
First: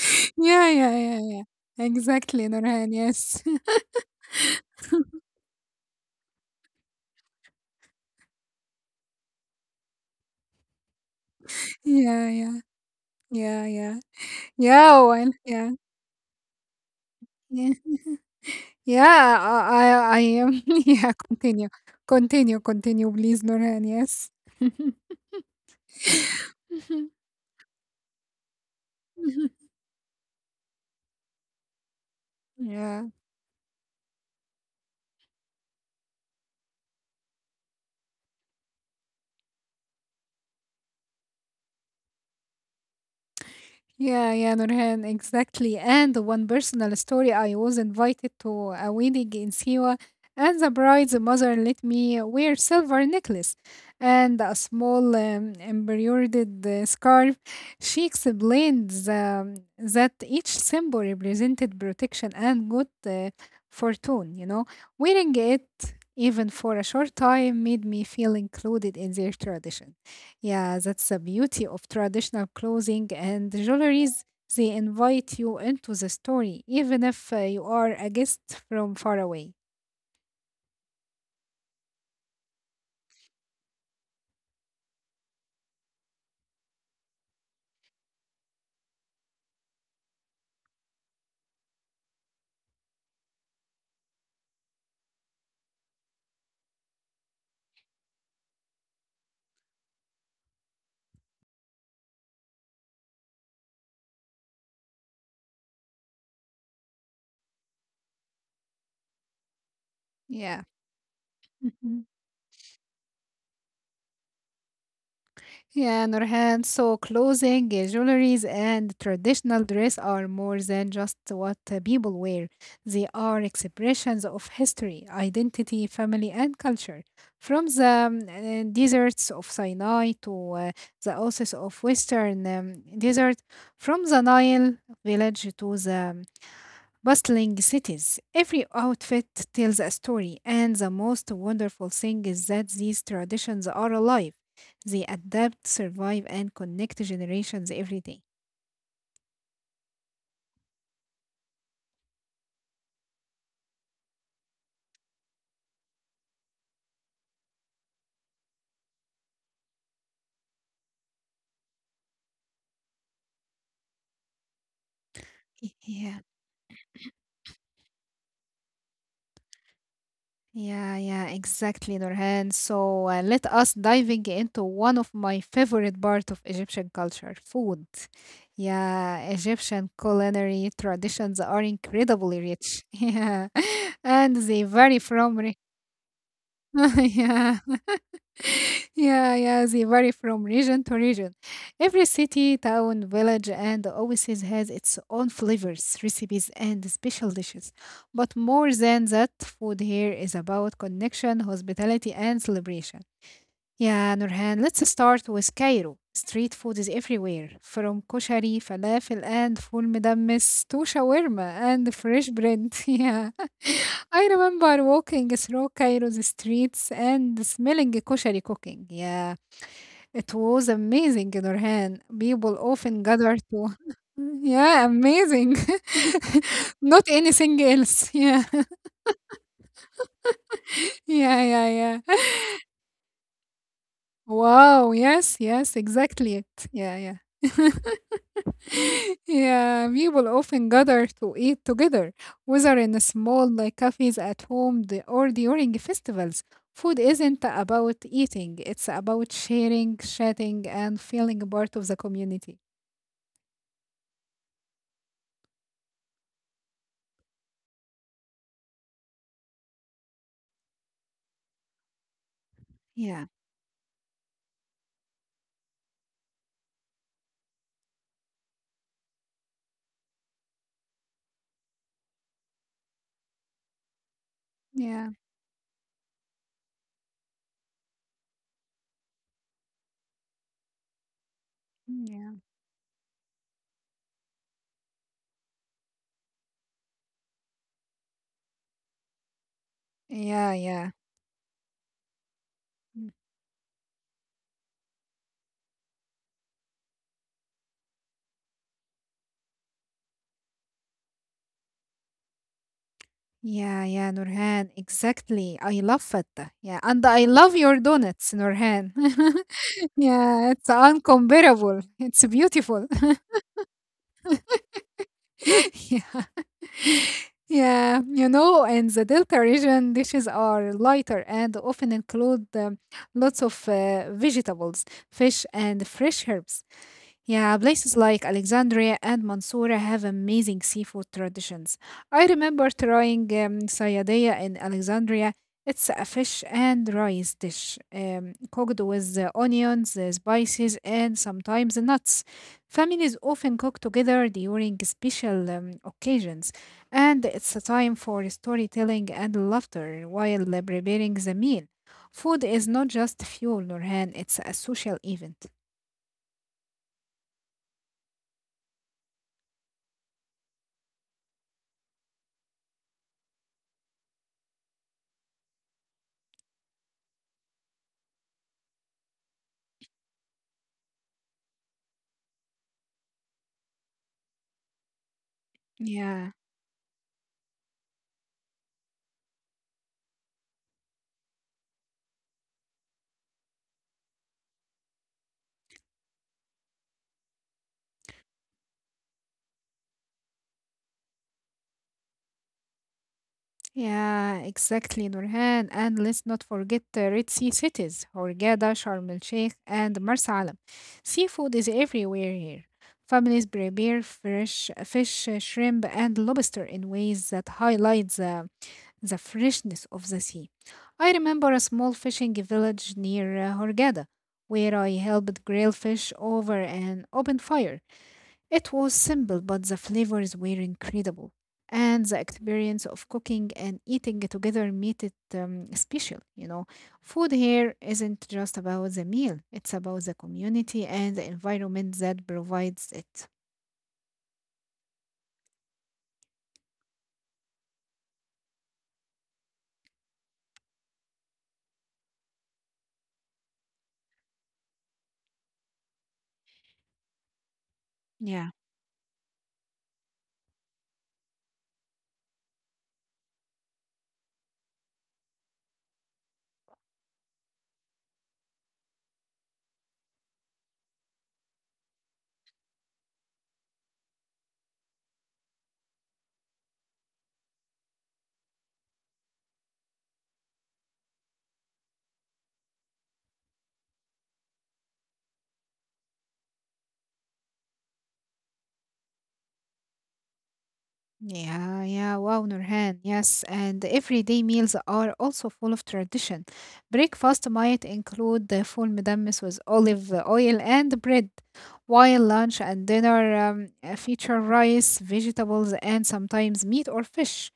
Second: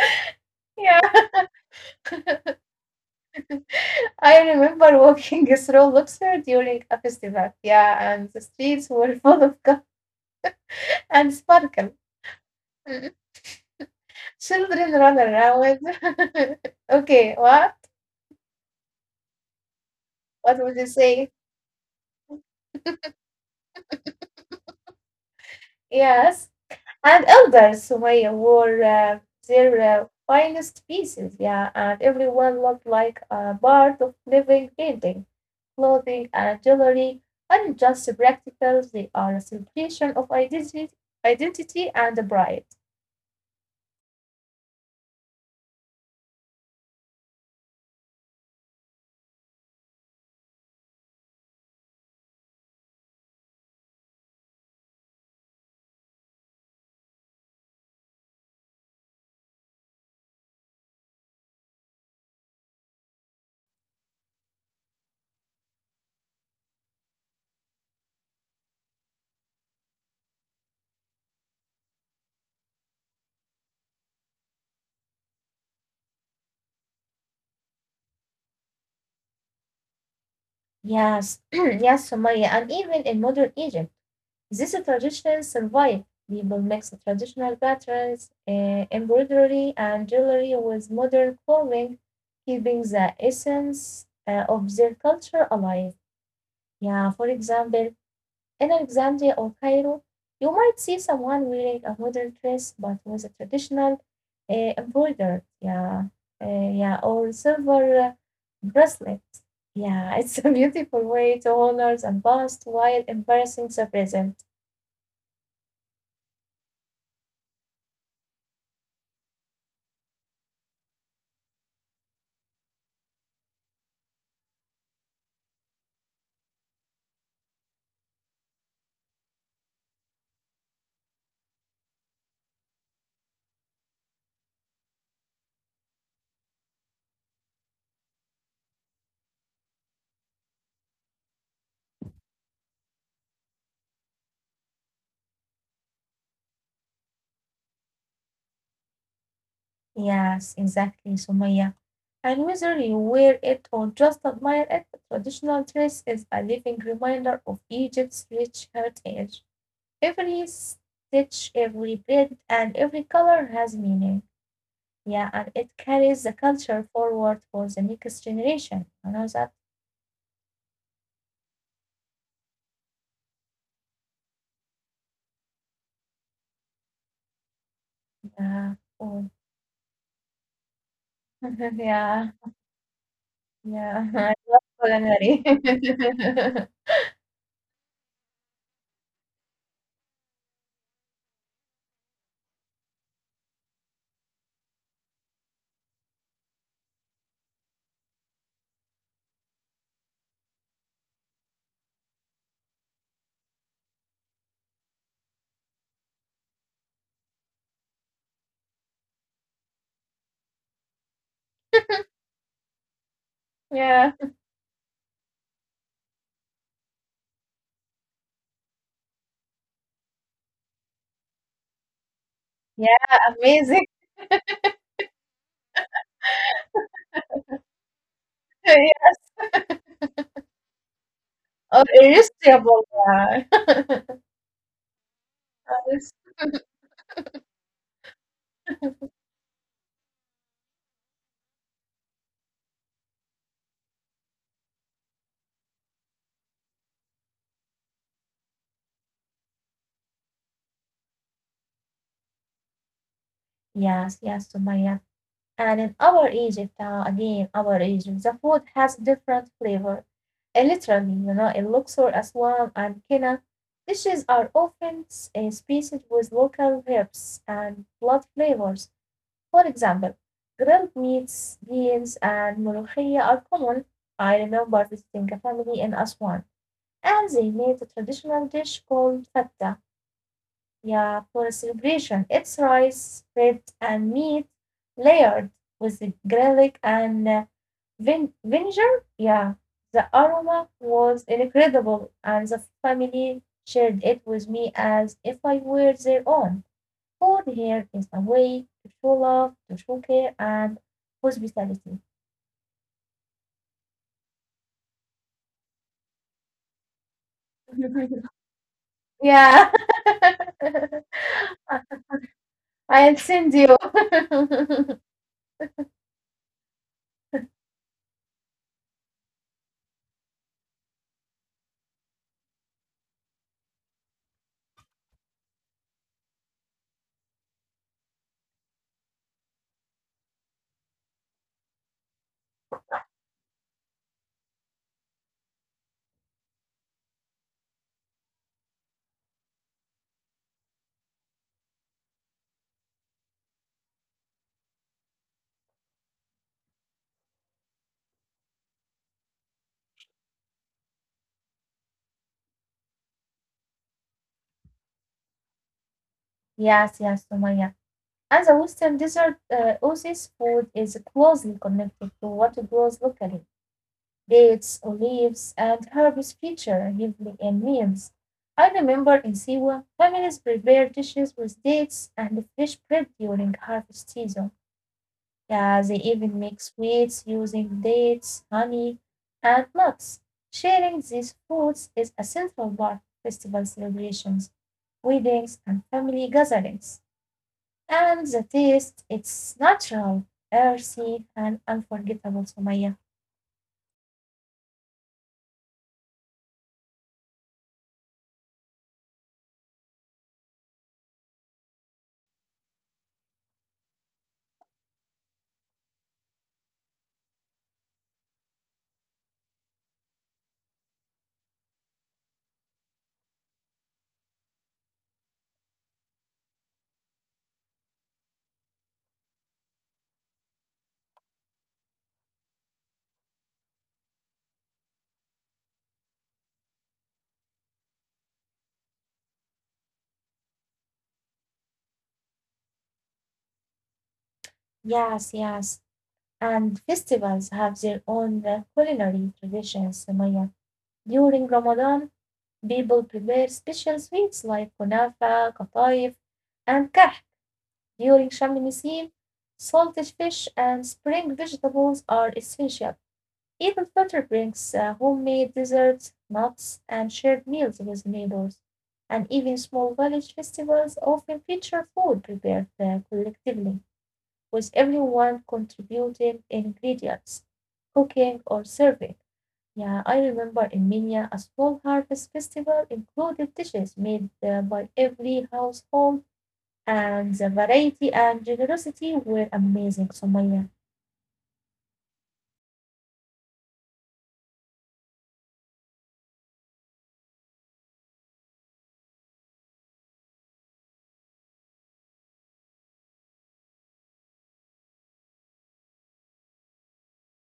Speaker 1: Yeah, yeah,
Speaker 2: Yeah.
Speaker 1: yeah, yeah. Exactly, Nurhan. Yes.
Speaker 2: I remember walking through Luxor during a festival. Yeah. And the streets were full of color and sparkle.
Speaker 1: Yeah, yeah,
Speaker 2: Mm.
Speaker 1: yeah, yeah.
Speaker 2: Children
Speaker 1: Yeah,
Speaker 2: run
Speaker 1: well, yeah,
Speaker 2: around. Okay.
Speaker 1: yeah,
Speaker 2: What?
Speaker 1: yeah. I, I, I am.
Speaker 2: What would you
Speaker 1: Yeah,
Speaker 2: say?
Speaker 1: continue, continue, continue, please, Nurhan. Yes.
Speaker 2: Yes. And elders, Sumaya, wore uh, their uh, finest pieces. Yeah. And everyone looked
Speaker 1: Yeah.
Speaker 2: like a part of living painting. Clothing and jewelry aren't just practicals, they are a celebration of identity, identity and pride.
Speaker 1: Yeah, yeah, Nurhan, exactly. And one personal story I was invited to a wedding in Siwa, and the bride's mother let me wear silver necklace and a small um, embroidered uh, scarf. She explained the, that each symbol represented protection and good uh, fortune, you know. Wearing it, even for a short time, made me feel included in their tradition. Yeah, that's the beauty of traditional clothing and jewelries. They invite you into the story, even if uh, you are a guest from far away.
Speaker 2: Yes, yes, Sumaya, and even in modern Egypt, these traditions survive. People mix traditional patterns, eh, embroidery, and jewelry with modern clothing, keeping the essence uh, of their culture alive. Yeah, for example, in Alexandria or Cairo, you might see someone wearing a modern dress but with a traditional uh, embroidered, yeah, uh, yeah, or silver uh, bracelet. Yeah, it's a
Speaker 1: Yeah.
Speaker 2: beautiful way to honor the past while embracing the present.
Speaker 1: Yeah, Nurhan. So clothing, uh, jewelries, and traditional dress are more than just what uh, people wear. They are expressions of history, identity, family, and culture. From the um, uh, deserts of Sinai to uh, the oasis of Western um, desert, from the Nile village to the bustling cities. Every outfit tells a story, and the most wonderful thing is that these traditions are alive. They adapt, survive, and connect generations every day.
Speaker 2: Yes, exactly, Sumaya. And whether you wear it or just admire it, the traditional dress is a living reminder of Egypt's rich heritage. Every stitch, every print, and every color has meaning. Yeah, and it
Speaker 1: Yeah,
Speaker 2: carries the culture forward for the next generation. I know that?
Speaker 1: yeah, yeah, exactly, Nurhan. So uh, let us diving into one of my favorite part of Egyptian culture, food.
Speaker 2: Yeah.
Speaker 1: Yeah,
Speaker 2: Oh.
Speaker 1: Egyptian culinary traditions are
Speaker 2: Yeah.
Speaker 1: incredibly rich. Yeah,
Speaker 2: Yeah. I
Speaker 1: and
Speaker 2: love
Speaker 1: they vary
Speaker 2: culinary.
Speaker 1: from yeah. yeah, yeah, they vary from region to region. Every city, town, village, and oasis has its own flavors, recipes, and special dishes. But more than that, food here is about connection, hospitality, and celebration. Yeah, Nurhan, let's start with Cairo. Street food is everywhere, from koshari, falafel, and full medammes to shawarma and fresh bread. Yeah,
Speaker 2: Yeah.
Speaker 1: I remember walking through Cairo's streets and smelling koshari cooking. Yeah, it was amazing, Nurhan. People
Speaker 2: Yeah.
Speaker 1: often gather to.
Speaker 2: Amazing.
Speaker 1: Yeah, amazing. Not anything else. Yeah,
Speaker 2: Yeah.
Speaker 1: yeah, yeah,
Speaker 2: Oh,
Speaker 1: yeah.
Speaker 2: irresistible. Yeah.
Speaker 1: Wow, yes, yes,
Speaker 2: Yes.
Speaker 1: exactly it. Yeah, yeah. Yeah, people often gather to eat together, whether in small like cafes at home the, or during festivals. Food isn't about eating, it's about sharing, chatting, and feeling part of the community.
Speaker 2: Yes, yes, Sumaya. And in our Egypt, uh, again, our Egypt, the food has different flavor. And literally, you know, in Luxor, Aswan, and
Speaker 1: Yeah,
Speaker 2: Kena, dishes are often s- uh, spiced with local herbs and blood flavors. For example, grilled meats, beans, and molokhia are common. I remember
Speaker 1: yeah,
Speaker 2: visiting a family in Aswan, and they made a traditional dish called fatta. Yeah, for celebration.
Speaker 1: yeah,
Speaker 2: It's rice, bread, and meat layered with the garlic and uh, vin- vinegar. Yeah, the
Speaker 1: yeah,
Speaker 2: aroma
Speaker 1: yeah.
Speaker 2: was incredible, and the
Speaker 1: Mm.
Speaker 2: family shared it with me as if I were their own. Food here is a way to show love, to show care, and hospitality.
Speaker 1: Yeah, yeah, Nurhan, exactly. I love fatta. Yeah, and I love your donuts, Nurhan.
Speaker 2: Yeah. I'll
Speaker 1: Yeah, it's uncomparable. It's beautiful.
Speaker 2: send you.
Speaker 1: Yeah. Yeah, you know, in the Delta region, dishes are lighter and often include um, lots of uh, vegetables, fish, and fresh herbs. Yeah, places like Alexandria and Mansoura have amazing seafood traditions. I remember trying um, sayadea in Alexandria. It's a fish and rice dish, um, cooked with uh, onions, uh, spices, and sometimes nuts. Families often cook together during special um, occasions. And it's a time for storytelling and laughter while preparing the meal. Food is not just fuel, Nurhan, it's a social event.
Speaker 2: Yes, yes, Sumaya. As a Western dessert, uh, Oasis food is closely connected to what grows locally. Dates, olives, and herbs feature heavily in meals. I remember in Siwa, families prepare dishes with dates and fresh bread during harvest season. Yeah, they
Speaker 1: Yeah,
Speaker 2: even make sweets using dates, honey, and nuts. Sharing these foods is a central part of festival celebrations, weddings, and family gatherings. And the taste, it's natural, earthy, and unforgettable, Sumaya.
Speaker 1: yeah, exactly, Nurhan. And let's not forget the Red Sea cities, Hurghada, Sharm el Sheikh, and Marsa Alam. Seafood is everywhere here. Families prepare fresh fish, shrimp, and lobster in ways that highlight the the freshness of the sea. I remember a small fishing village near uh, Hurghada where I helped grill fish over an open fire. It was simple, but the flavors were incredible. And the experience of cooking and eating together made it um, special, you know. Food here isn't just about the meal, it's about the community and the environment that provides it.
Speaker 2: Yes, yes. And festivals have their own uh, culinary traditions, Sumaya. During Ramadan, people prepare special sweets like kunafa, kataif, and kah. During
Speaker 1: Yeah.
Speaker 2: Sham Nisim, salted fish and spring vegetables are essential. Even Flutter brings uh, homemade desserts, nuts, and shared meals with neighbors, and even small village festivals often feature food prepared uh, collectively, with everyone contributing ingredients, cooking, or serving. Yeah, I remember in Minya, a small harvest festival included dishes made uh, by every household, and the variety and generosity were amazing, Sumaya.
Speaker 1: Yeah, yeah, wow, Nurhan. Yes, and everyday meals are also full of tradition. Breakfast might include the full midammis with olive oil and bread, while lunch and dinner um, uh, feature rice, vegetables, and sometimes meat or fish.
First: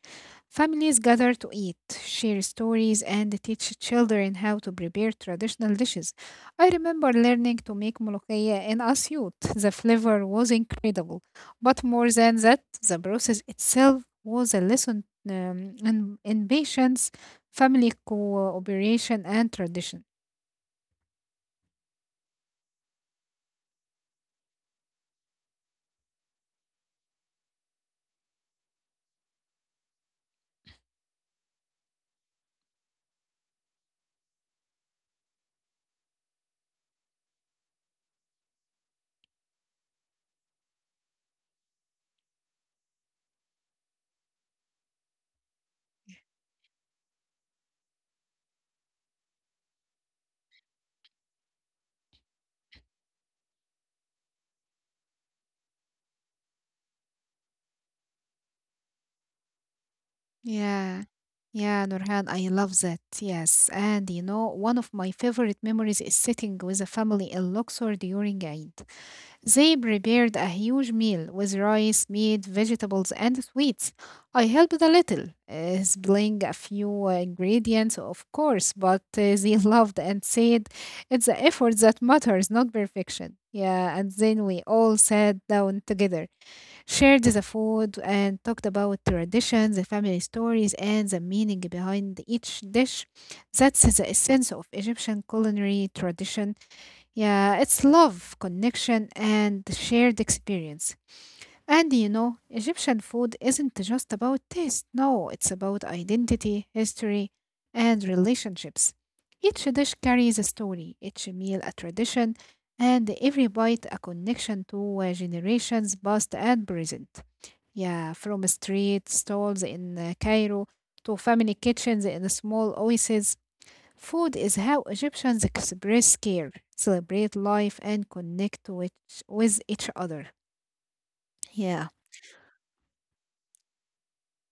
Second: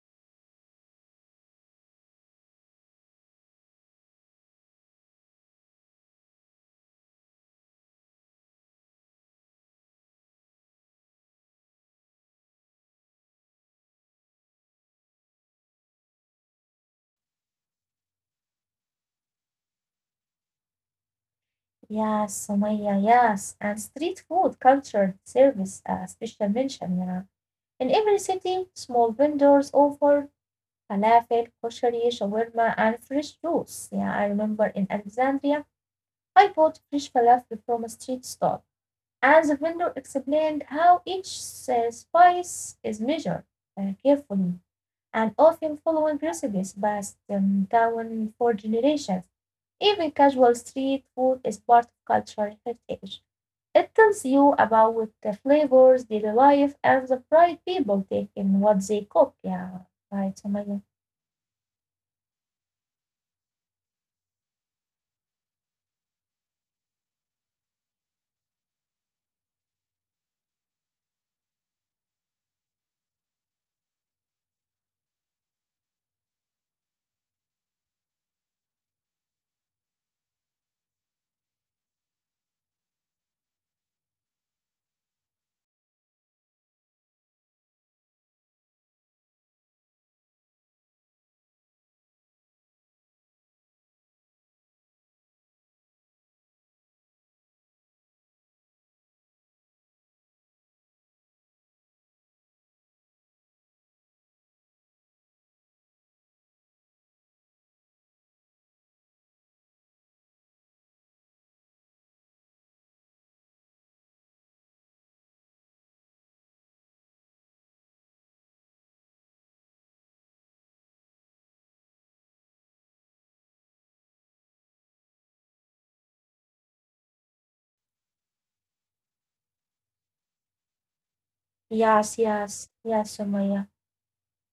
Speaker 1: Families gather to eat, share stories, and teach children how to prepare traditional dishes. I remember learning to make molokhaya in Asyut. The flavor was incredible, but more than that, the process itself was a lesson um, in, in patience, family cooperation, and tradition.
Speaker 2: Yes, Sumaya, yes. And street food culture service a special mention, yeah. In every city, small vendors offer falafel, koshari, shawarma, and fresh juice. Yeah, I remember in Alexandria, I bought fresh falafel from a street stall, and the vendor explained how each uh, spice is measured uh, carefully and often following recipes passed um, down for generations. Even casual street food is part of cultural heritage. It tells you about the flavors, daily life, and the pride people take in what they cook. Yeah, right, Sumaya.
Speaker 1: Yeah. Yeah, Nurhan, I love that. Yes. And you know, one of my favorite memories is sitting with a family in Luxor during Eid. They prepared a huge meal with rice, meat, vegetables, and sweets. I helped a little, uh, spilling a few uh, ingredients, of course, but uh, they loved and said it's the effort that matters, not perfection. Yeah, and then we all sat down together, shared the food, and talked about traditions, the family stories, and the meaning behind each dish. That's the essence of Egyptian culinary tradition yeah, it's love, connection, and the shared experience. And you know, Egyptian food isn't just about taste. No, it's about identity, history, and relationships. Each dish carries a story, each meal a tradition, and every bite a connection to uh, generations past and present. Yeah, from street stalls in uh, Cairo to family kitchens in small oases. Food is how Egyptians express care, celebrate life, and connect with, with each other. Yeah.
Speaker 2: Yes, yes, yes, Sumaya.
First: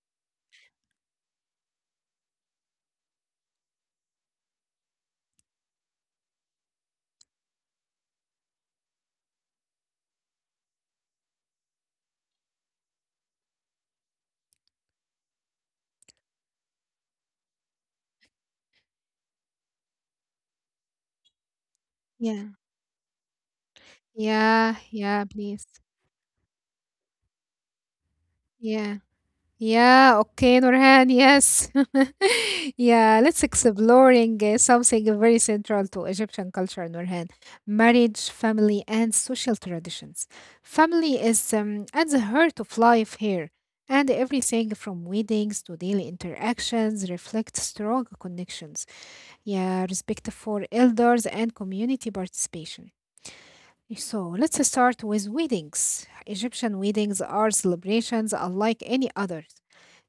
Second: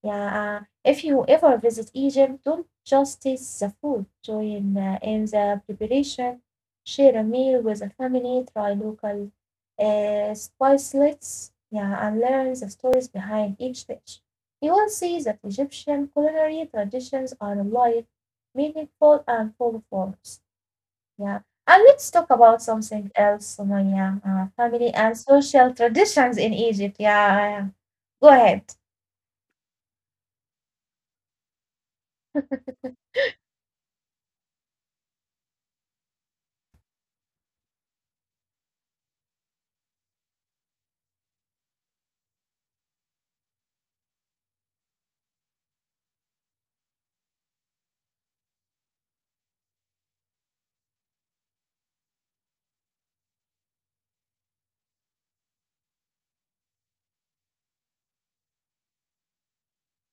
Speaker 2: Yeah, uh, if you ever visit Egypt, don't just taste the food. Join uh, in the preparation. Share a meal with a family. Try local uh, spicelets. Yeah, and learn the stories behind each dish. You will see that Egyptian culinary traditions are alive, meaningful, and full of warmth. Yeah, and let's talk
Speaker 1: Yeah.
Speaker 2: about something else, Sumaya. Uh,
Speaker 1: Yeah.
Speaker 2: family and
Speaker 1: Yeah, please.
Speaker 2: social traditions in Egypt. Yeah, yeah. Go ahead.
Speaker 1: Yeah. Yeah. Okay, Nurhan. Yes. Yeah. Let's exploring uh, something very central to Egyptian culture, Nurhan. Marriage, family, and social traditions. Family is um, at the heart of life here. And everything from weddings to daily interactions reflects strong connections. Yeah, respect for elders and community participation. So let's start with weddings. Egyptian weddings are celebrations unlike any others.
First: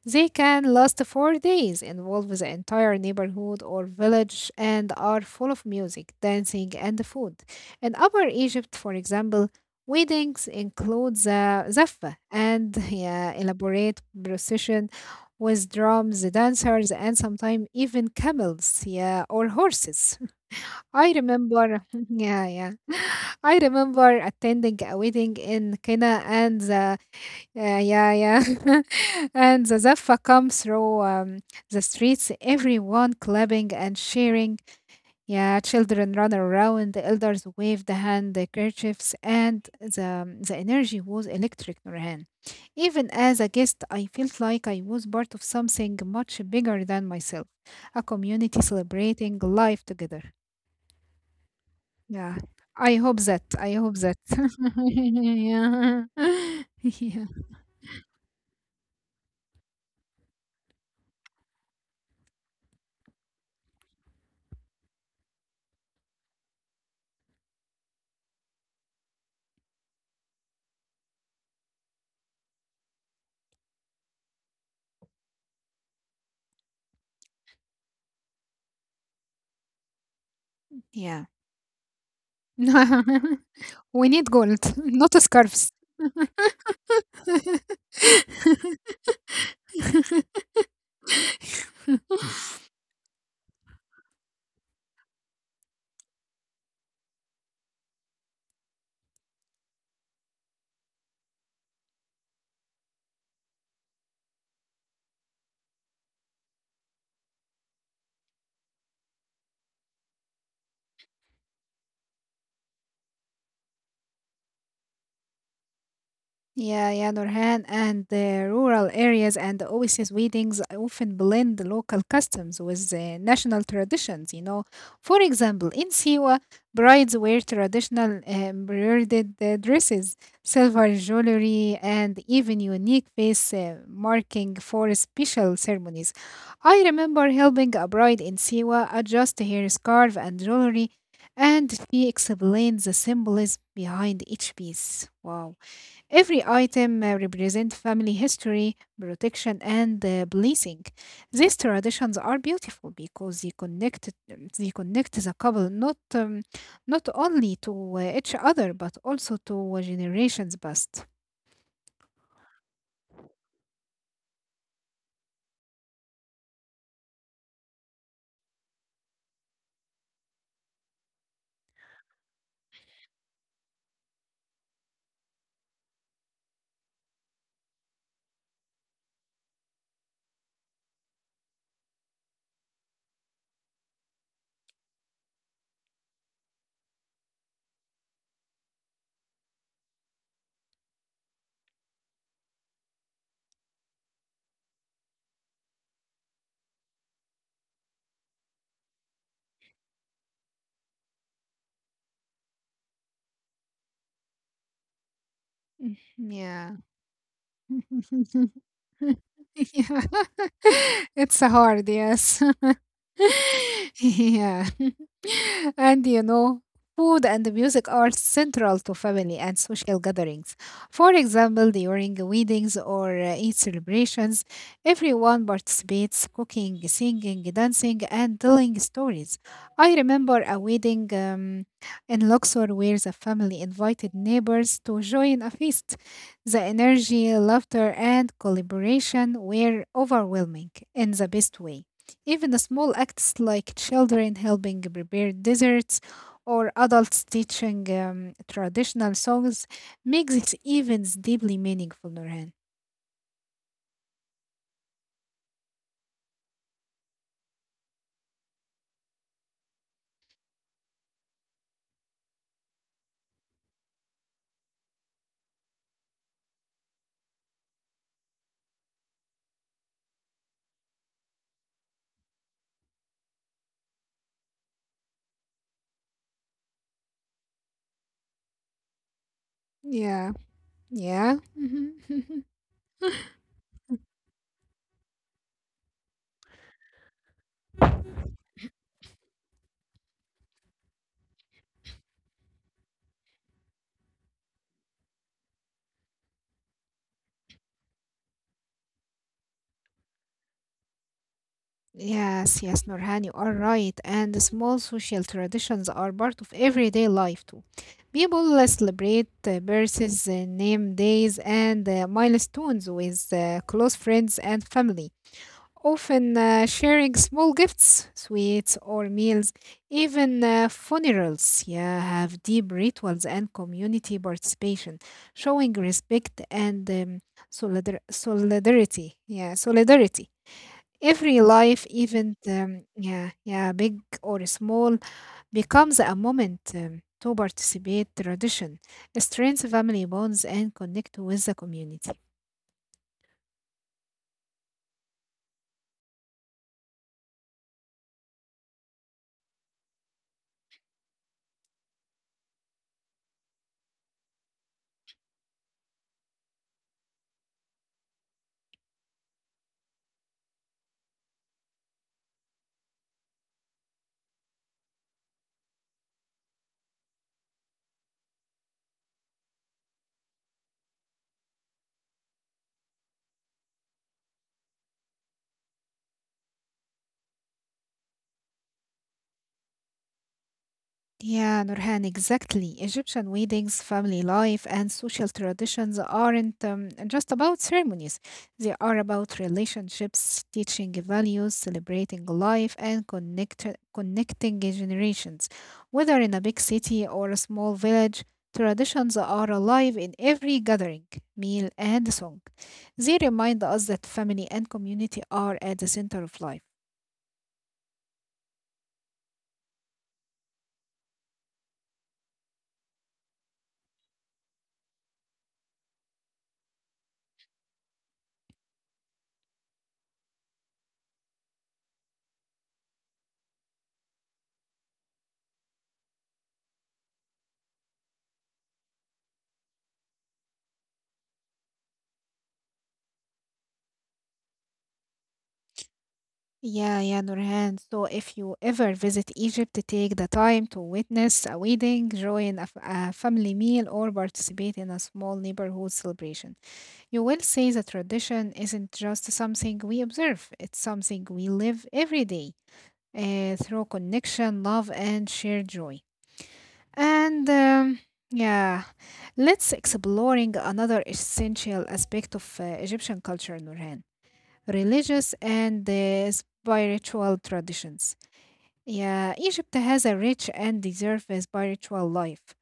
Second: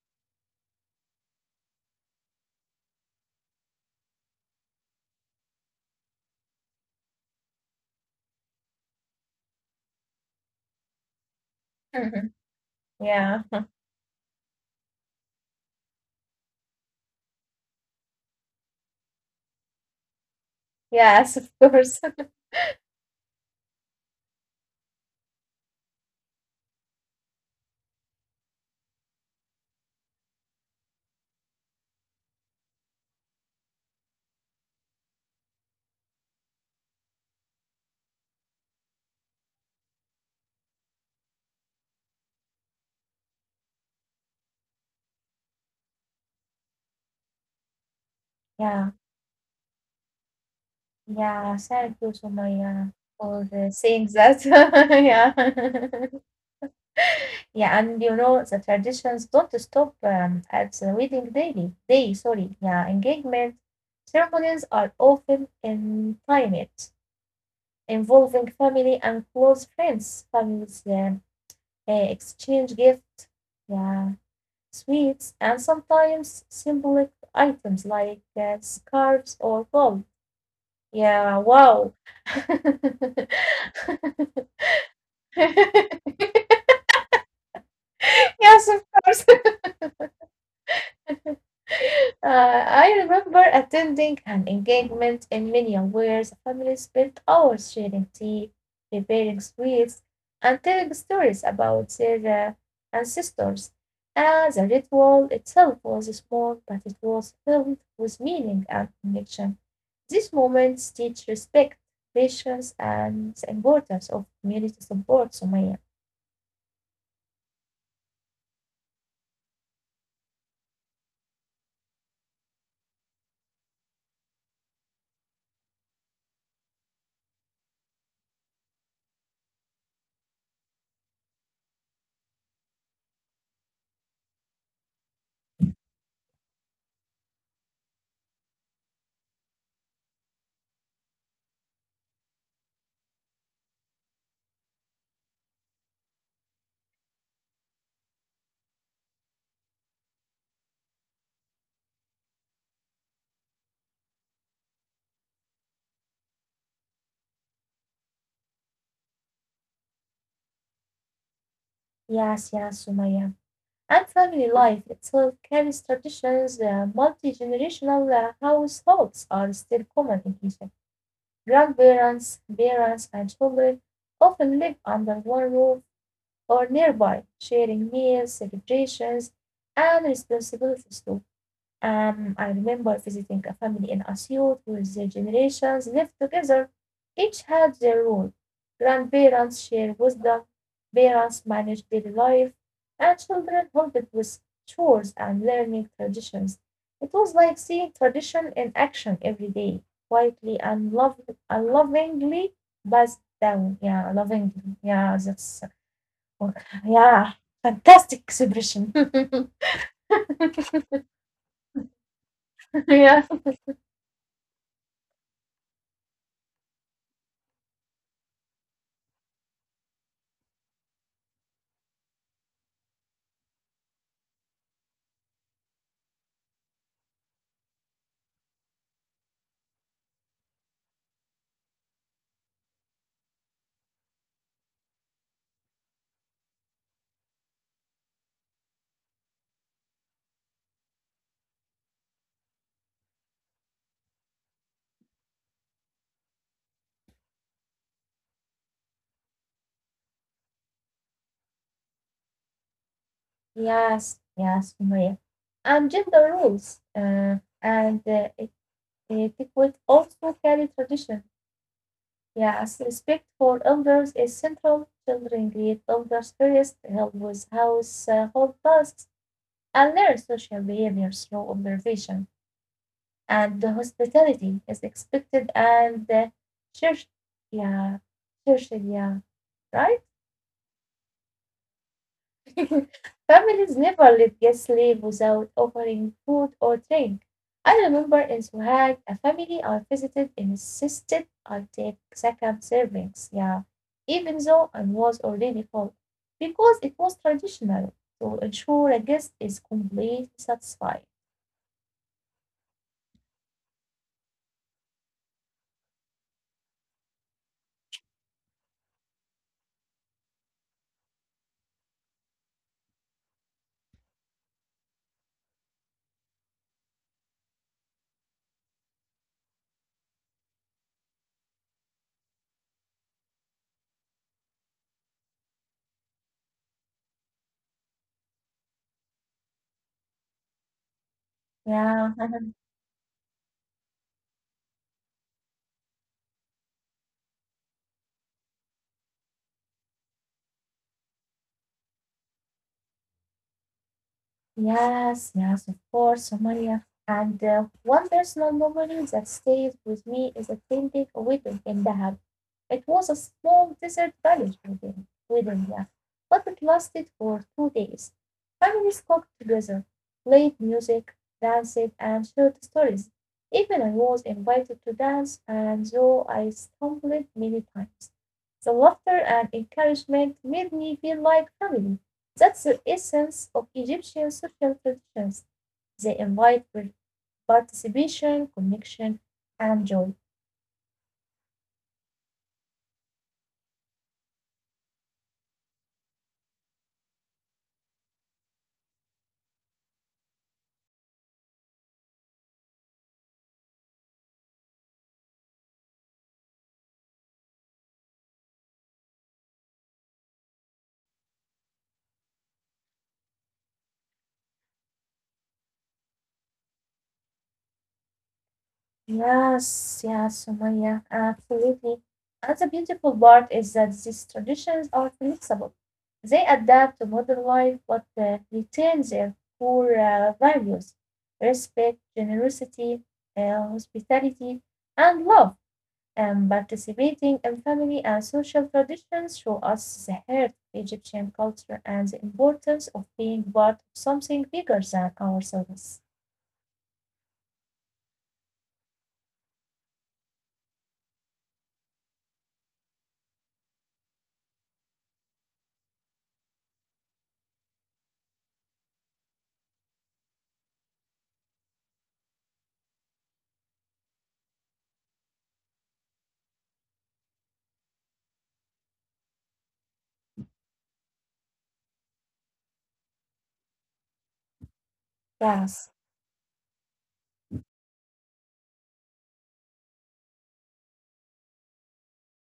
Speaker 1: They can last four days, involve the entire neighborhood or village, and are full of music, dancing, and food. In Upper Egypt, for example, weddings include the zaffa and, yeah,
Speaker 2: Yeah.
Speaker 1: elaborate procession with drums, dancers, and sometimes even camels, yeah, or horses. I
Speaker 2: Yes, of
Speaker 1: remember,
Speaker 2: course.
Speaker 1: yeah, yeah. I remember attending a wedding in Kenya, and the yeah, yeah, yeah, and the Zaffa come through um, the streets, everyone clapping and cheering. Yeah, children run around, the elders wave the handkerchiefs, and the um, the energy was electric, Nurhan. Even as a guest, I felt like I was part of something much bigger than myself, a community
Speaker 2: Yeah,
Speaker 1: celebrating life together.
Speaker 2: yeah. Thank you so
Speaker 1: Yeah.
Speaker 2: much, yeah,
Speaker 1: I hope that.
Speaker 2: for uh,
Speaker 1: I hope
Speaker 2: saying
Speaker 1: that.
Speaker 2: that. Yeah.
Speaker 1: Yeah. Yeah.
Speaker 2: Yeah. And you know the traditions don't stop um, at the wedding daily day. Sorry, yeah. Engagement ceremonies are often intimate, involving family and close friends. Families um, uh, exchange gifts, yeah, sweets, and sometimes symbolic items like uh, scarves or gold.
Speaker 1: Yeah.
Speaker 2: Yeah, wow.
Speaker 1: We need gold, not scarves.
Speaker 2: Yes, of course. Uh, I remember attending an engagement in Minya where the family spent hours sharing tea, preparing sweets, and telling stories about their uh, ancestors. And the ritual itself was small, but it was filled with meaning and connection. These moments teach respect, patience, and the importance of community support, Sumaya.
Speaker 1: Yeah, yeah, Nurhan, and the rural areas and the oasis weddings often blend the local customs with the national traditions, you know. For example, in Siwa, brides wear traditional uh, embroidered uh, dresses, silver jewelry, and even unique face uh, marking for special ceremonies. I remember helping a bride in Siwa adjust her scarf and jewelry, and she explained the symbolism behind each piece. Wow. Every item uh, represents family history, protection, and uh, blessing. These traditions are beautiful because they connect they connect the couple not um, not only to uh, each other but also to uh, generations past.
Speaker 2: Yes, yes, Sumaya. And family life itself carries traditions. Uh, Multi generational uh, households are still common in Egypt. Grandparents, parents, and children often live under one roof or nearby, sharing meals, celebrations, and responsibilities too. Um, I remember visiting a family in Asyut with their generations lived together. Each had their role. Grandparents share wisdom, parents manage daily life, and children help it with chores and learning traditions. It was like seeing tradition in action every day, quietly and, lov- and lovingly passed down. Yeah, lovingly. Yeah, that's,
Speaker 1: Mhm. Yeah.
Speaker 2: yeah, fantastic expression.
Speaker 1: Yeah. It's a hard, yes.
Speaker 2: Yeah.
Speaker 1: Yeah. and you know, Food and music are central to family and social gatherings. For example, during weddings or uh, Eid celebrations, everyone participates cooking, singing, dancing, and telling stories. I remember a wedding um, in Luxor where the family invited neighbors to join a feast. The energy, laughter, and collaboration were overwhelming in the best way. Even small acts like children helping prepare desserts or adults teaching um, traditional songs make these events deeply meaningful, Nurhan.
Speaker 2: Yes, yes, Maria. And gender roles, uh, and uh, it, it could also carry tradition. Yes, respect for elders is central. Children greet elders first, help with household tasks, and learn social behavior through observation. And the hospitality is expected and uh, church, yeah, church, yeah, right?
Speaker 1: Yeah, yeah. Mhm.
Speaker 2: Families never let guests leave without offering food or drink. I remember in Sohag a family I visited insisted I take second servings, yeah, even though I was already full, because it was traditional to ensure a guest is completely satisfied.
Speaker 1: Yes, yes, Nurhan, you are right. And the small social traditions are part of everyday life too. People uh, celebrate uh, birthdays, uh, name days, and uh, milestones with uh, close friends and family, often uh, sharing small gifts, sweets, or meals. Even uh, funerals, yeah, have deep rituals and community participation, showing respect and um, solidar- solidarity. Yeah, solidarity. Every life,
Speaker 2: Yeah.
Speaker 1: even um, yeah, yeah, big or small, becomes a moment um, to participate tradition, strengthen family bonds, and connect with the community.
Speaker 2: Yes, yes, of course, Somalia. And uh, one personal memory that stays with me is attending a wedding in Dahab. It was a small desert village wedding, wedding yeah, but it lasted for two days. Families cooked together, played music, danced, and shared stories. Even I was invited to dance, and though I stumbled many times, the laughter and encouragement made me feel like family. That's the essence of Egyptian social traditions. They invite par- participation, connection, and joy.
Speaker 1: Yeah, Nurhan, exactly. Egyptian weddings, family life, and social traditions aren't um, just about ceremonies. They are about relationships, teaching values, celebrating life, and connect- connecting generations. Whether in a big city or a small village, traditions are alive in every gathering, meal, and song. They remind us that family and community are at the center of life.
Speaker 2: Yes, yes, Sumaya, absolutely. And the beautiful part is that these traditions are flexible. They adapt to modern life but uh, retain their core uh, values: respect, generosity, uh, hospitality, and love. And participating in family and social traditions show us the heart of Egyptian culture and the importance of being part of something bigger than ourselves.
Speaker 1: Yeah, yeah, Nurhan. So if you ever visit Egypt, take the time to witness a wedding, join a, f- a family meal, or participate in a small neighborhood celebration. You will see the tradition isn't just something we observe, it's something we live every day, uh, through connection, love, and shared joy. And um, yeah, let's exploring another essential aspect of uh, Egyptian culture, Nurhan: religious and
Speaker 2: Yes.
Speaker 1: uh, spiritual traditions. Yeah, Egypt has a rich and diverse spiritual life,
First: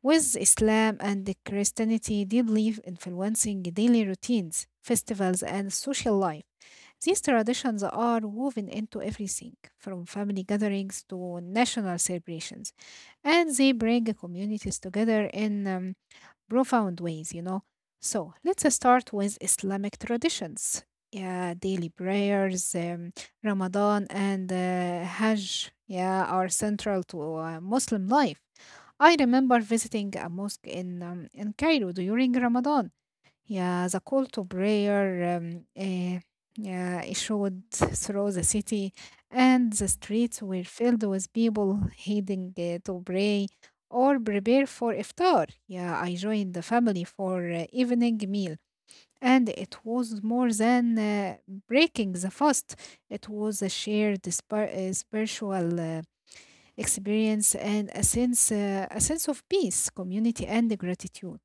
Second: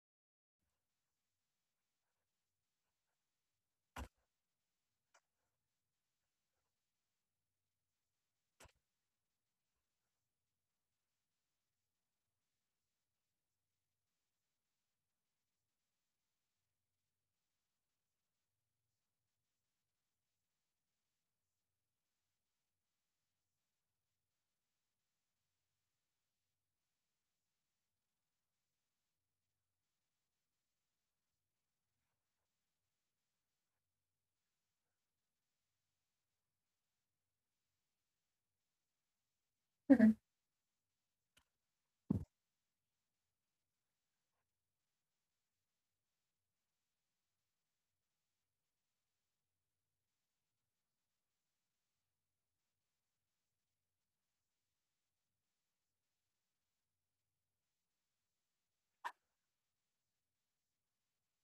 Speaker 1: with Islam and the Christianity deeply influencing daily routines, festivals, and social life. These traditions are woven into everything, from family gatherings to national celebrations, and they bring communities together in um, profound ways, you know. So let's start with Islamic traditions. Yeah, daily prayers, um, Ramadan, and uh, Hajj, yeah, are central to uh, Muslim life. I remember visiting a mosque in um, in Cairo during Ramadan, yeah, the call to prayer um, eh, yeah, issued through the city, and the streets were filled with people heading eh, to pray or prepare for iftar. Yeah, I joined the family for uh, evening meal, and it was more than uh, breaking the fast. It was a shared spir- eh, spiritual uh, experience and a sense, uh, a sense of peace, community, and gratitude.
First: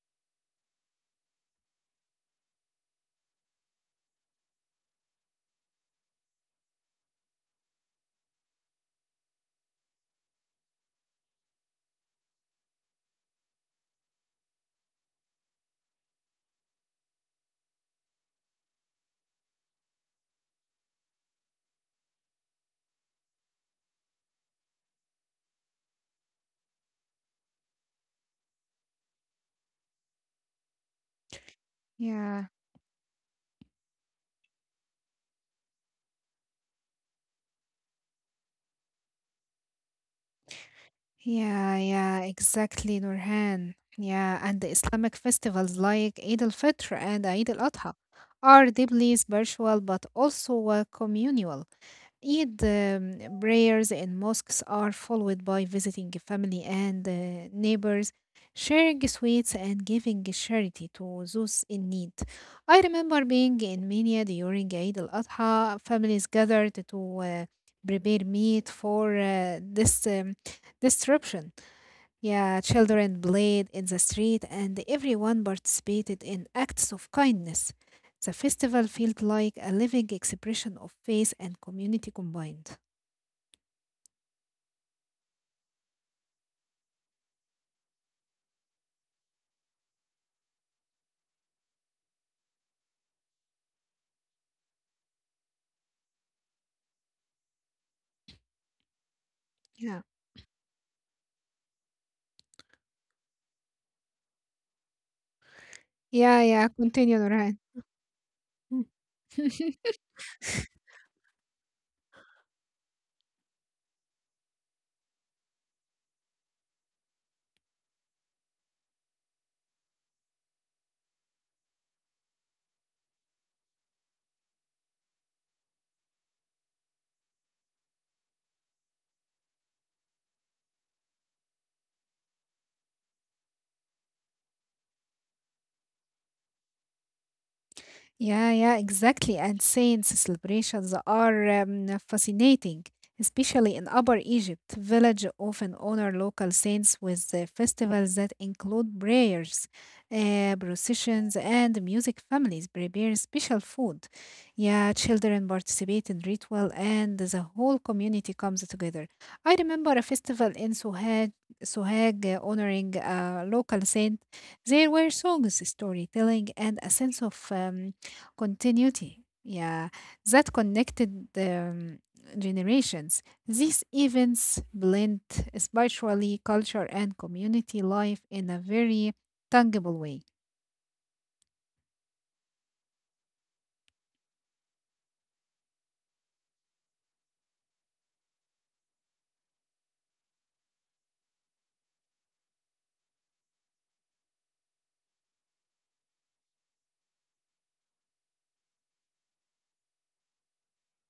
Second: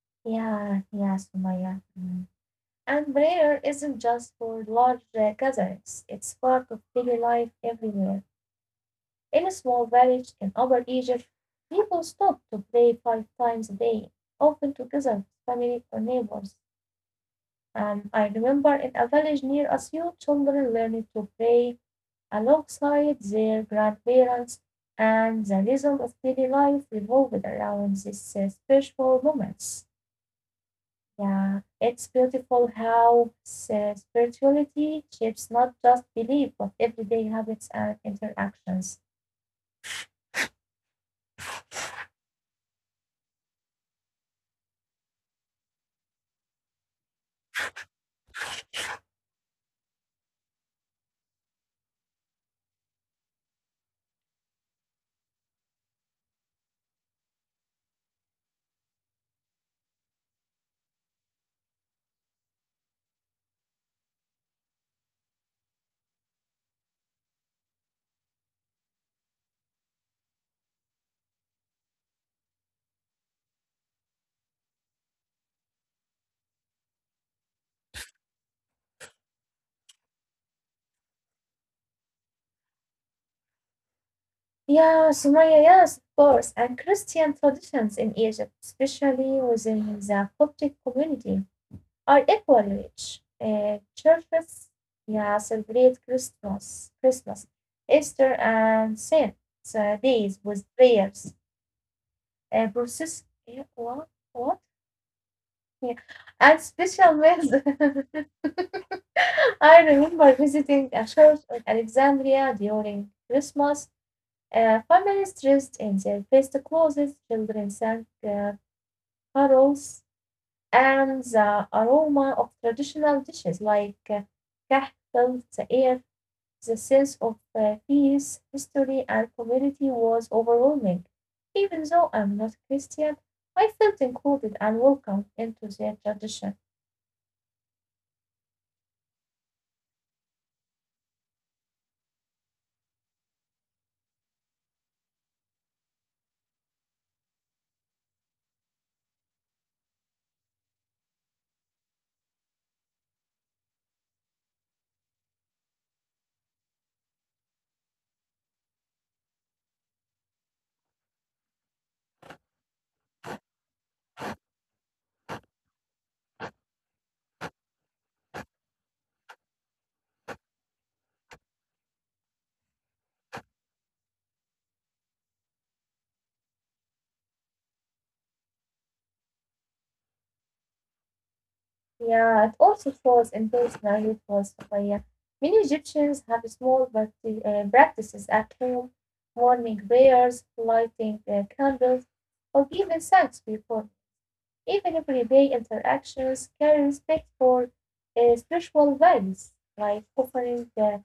Speaker 2: Yeah, yes, Maya. Mm. And prayer isn't just for large uh, gatherings, it's part of daily life everywhere. In a small village in Upper Egypt, people stop to pray five times a day, often together with family or neighbors. Um, I remember in a village near us, young children learned to play alongside their grandparents, and the rhythm of daily life revolved around these uh, spiritual moments. Yeah, it's
Speaker 1: Yeah.
Speaker 2: beautiful how s- uh, spirituality shapes not just belief, but everyday habits and interactions.
Speaker 1: Yeah, yeah, exactly, Nurhan. Yeah, and the Islamic festivals like Eid al-Fitr and Eid al-Adha are deeply spiritual but also uh, communal. Eid um, prayers in mosques are followed by visiting family and uh, neighbors, sharing sweets, and giving charity to those in need. I remember being in Mania during Eid al Adha. Families gathered to uh, prepare meat for uh, this um, disruption. Yeah, children played in the street and everyone participated in acts of kindness. The festival felt like a living expression of faith and community combined.
Speaker 2: Yeah, Sumaya, yes, of course, and Christian traditions in Egypt, especially within the Coptic community, are equally rich. Uh, churches, yeah, celebrate Christmas, Christmas, Easter, and Saint uh,
Speaker 1: Yeah.
Speaker 2: days with prayers, uh, process, yeah, what, what, yeah,
Speaker 1: Yeah,
Speaker 2: and
Speaker 1: yeah.
Speaker 2: special
Speaker 1: Continue,
Speaker 2: meals.
Speaker 1: Nurhan.
Speaker 2: I remember visiting a church in Alexandria during Christmas. Uh, families dressed in their best clothes, children sang uh, carols, and the aroma of traditional dishes like uh, kah filled the air. The sense of uh, peace, history, and community was overwhelming. Even though I'm not Christian, I felt included and welcomed into their tradition.
Speaker 1: Yeah, yeah, exactly. And saints celebrations are um, fascinating, especially in Upper Egypt. Village often honor local saints with uh, festivals that include prayers, uh, processions, and music. Families prepare special food. Yeah, children participate in ritual, and the whole community comes together. I remember a festival in Sohag, Sohag uh, honoring a local saint. There were songs, storytelling, and a sense of um, continuity. Yeah, that connected um, generations. These events blend spiritually culture and community life in a very tangible way.
Speaker 2: Yeah, it also falls in personality was Sophia. Many Egyptians have small practi- uh, practices at home, morning prayers, lighting uh, candles, or even thanks before. Even everyday interactions carry respect for uh, spiritual values, like offering uh,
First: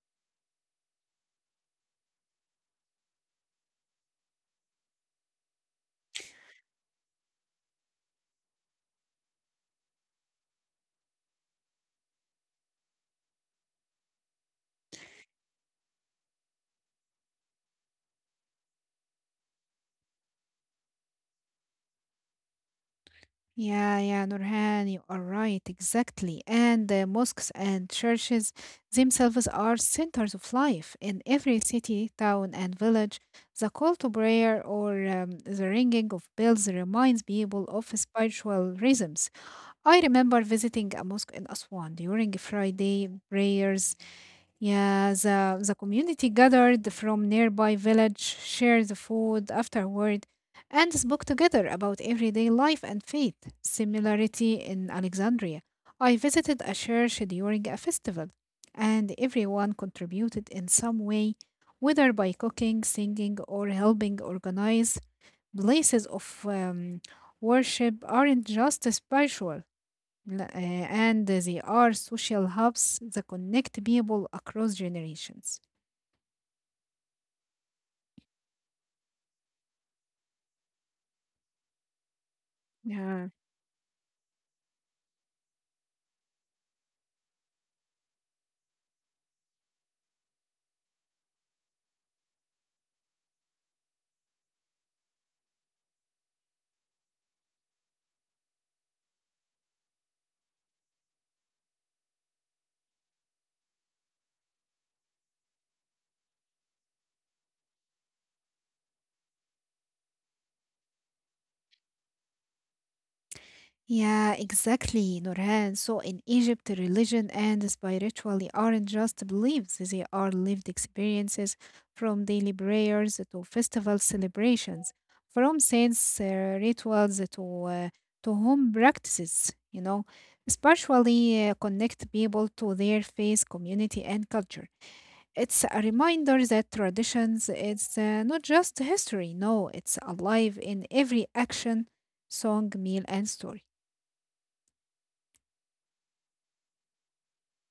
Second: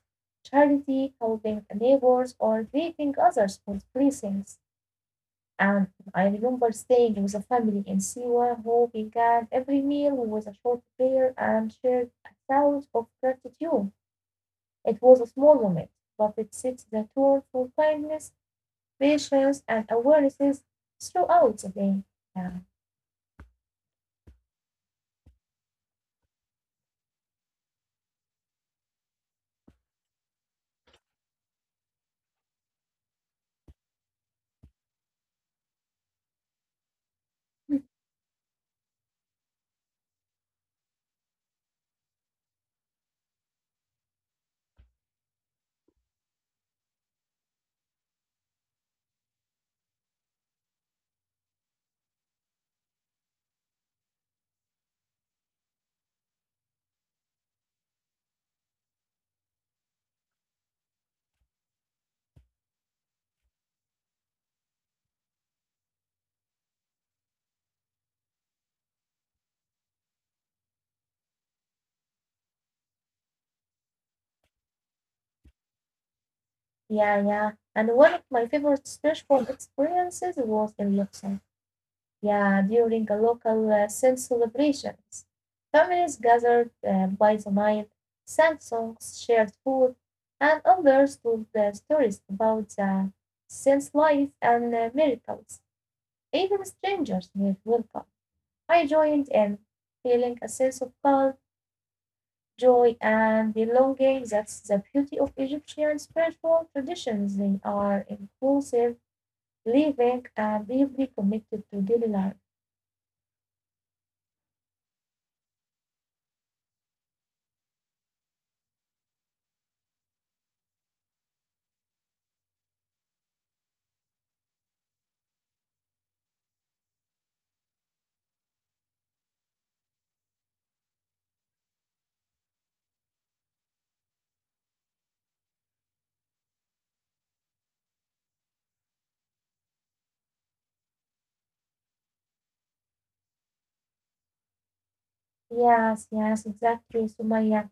Speaker 2: charity, helping neighbors, or greeting others with blessings. And I remember staying with a family in Siwa who began every meal with a short prayer and shared a shout of gratitude. It was a small moment, but it set the tone for kindness, patience, and awarenesses throughout the day. Yeah. Hmm.
Speaker 1: Yeah, yeah, Nurhan, you are right, exactly. And the mosques and churches themselves are centers of life in every city, town, and village. The call to prayer or um, the ringing of bells reminds people of spiritual rhythms. I remember visiting a mosque in Aswan during Friday prayers. Yeah, the, the community gathered from nearby village, shared the food afterward, and spoke together about everyday life and faith. Similarity in Alexandria. I visited a church during a festival, and everyone contributed in some way, whether by cooking, singing, or helping organize. Places of um, worship aren't just spiritual, La- uh, and they are social hubs that connect people across generations.
Speaker 2: Yeah, yeah. And one of my favorite spiritual experiences was in Luxor. Yeah, during a
Speaker 1: Yeah.
Speaker 2: local uh, Saint celebrations. Families gathered uh, by the Nile, sang songs, shared food, and others told uh, stories about the Saint's life and uh, miracles. Even strangers were welcome. I joined in, feeling a sense of calm, joy, and belonging. That's the beauty of Egyptian spiritual traditions. They are inclusive. Living are deeply connected to daily life.
Speaker 1: Yeah, exactly, Nurhan. So in Egypt, religion and spirituality aren't just beliefs, they are lived experiences, from daily prayers to festival celebrations, from saints' uh, rituals to, uh, to home practices, you know. Spiritually uh, connect people to their faith, community, and culture. It's a reminder that traditions is uh, not just history. No, it's alive in every action, song, meal, and story.
Speaker 2: Yes, yes, exactly, Sumaya.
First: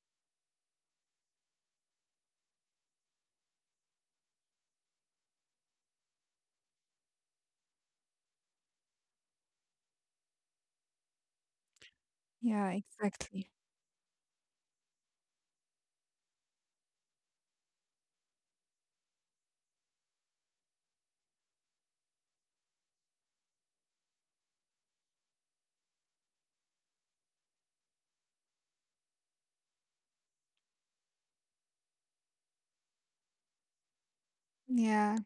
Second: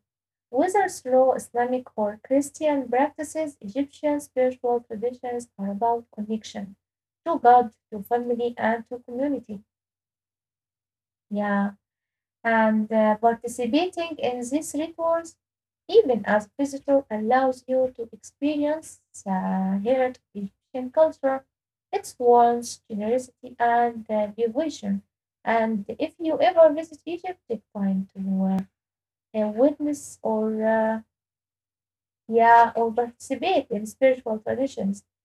Speaker 2: Whether through Islamic or Christian practices, Egyptian spiritual traditions are about connection to God, to family, and to community. Yeah.
Speaker 1: Yeah,
Speaker 2: and uh,
Speaker 1: exactly.
Speaker 2: participating in these rituals, even as visitor, allows you to experience the heritage of Egyptian culture, its warmth, generosity, and uh, devotion. And if you ever visit Egypt, take time to uh, uh, witness or uh, yeah or participate in spiritual traditions,
Speaker 1: Yeah,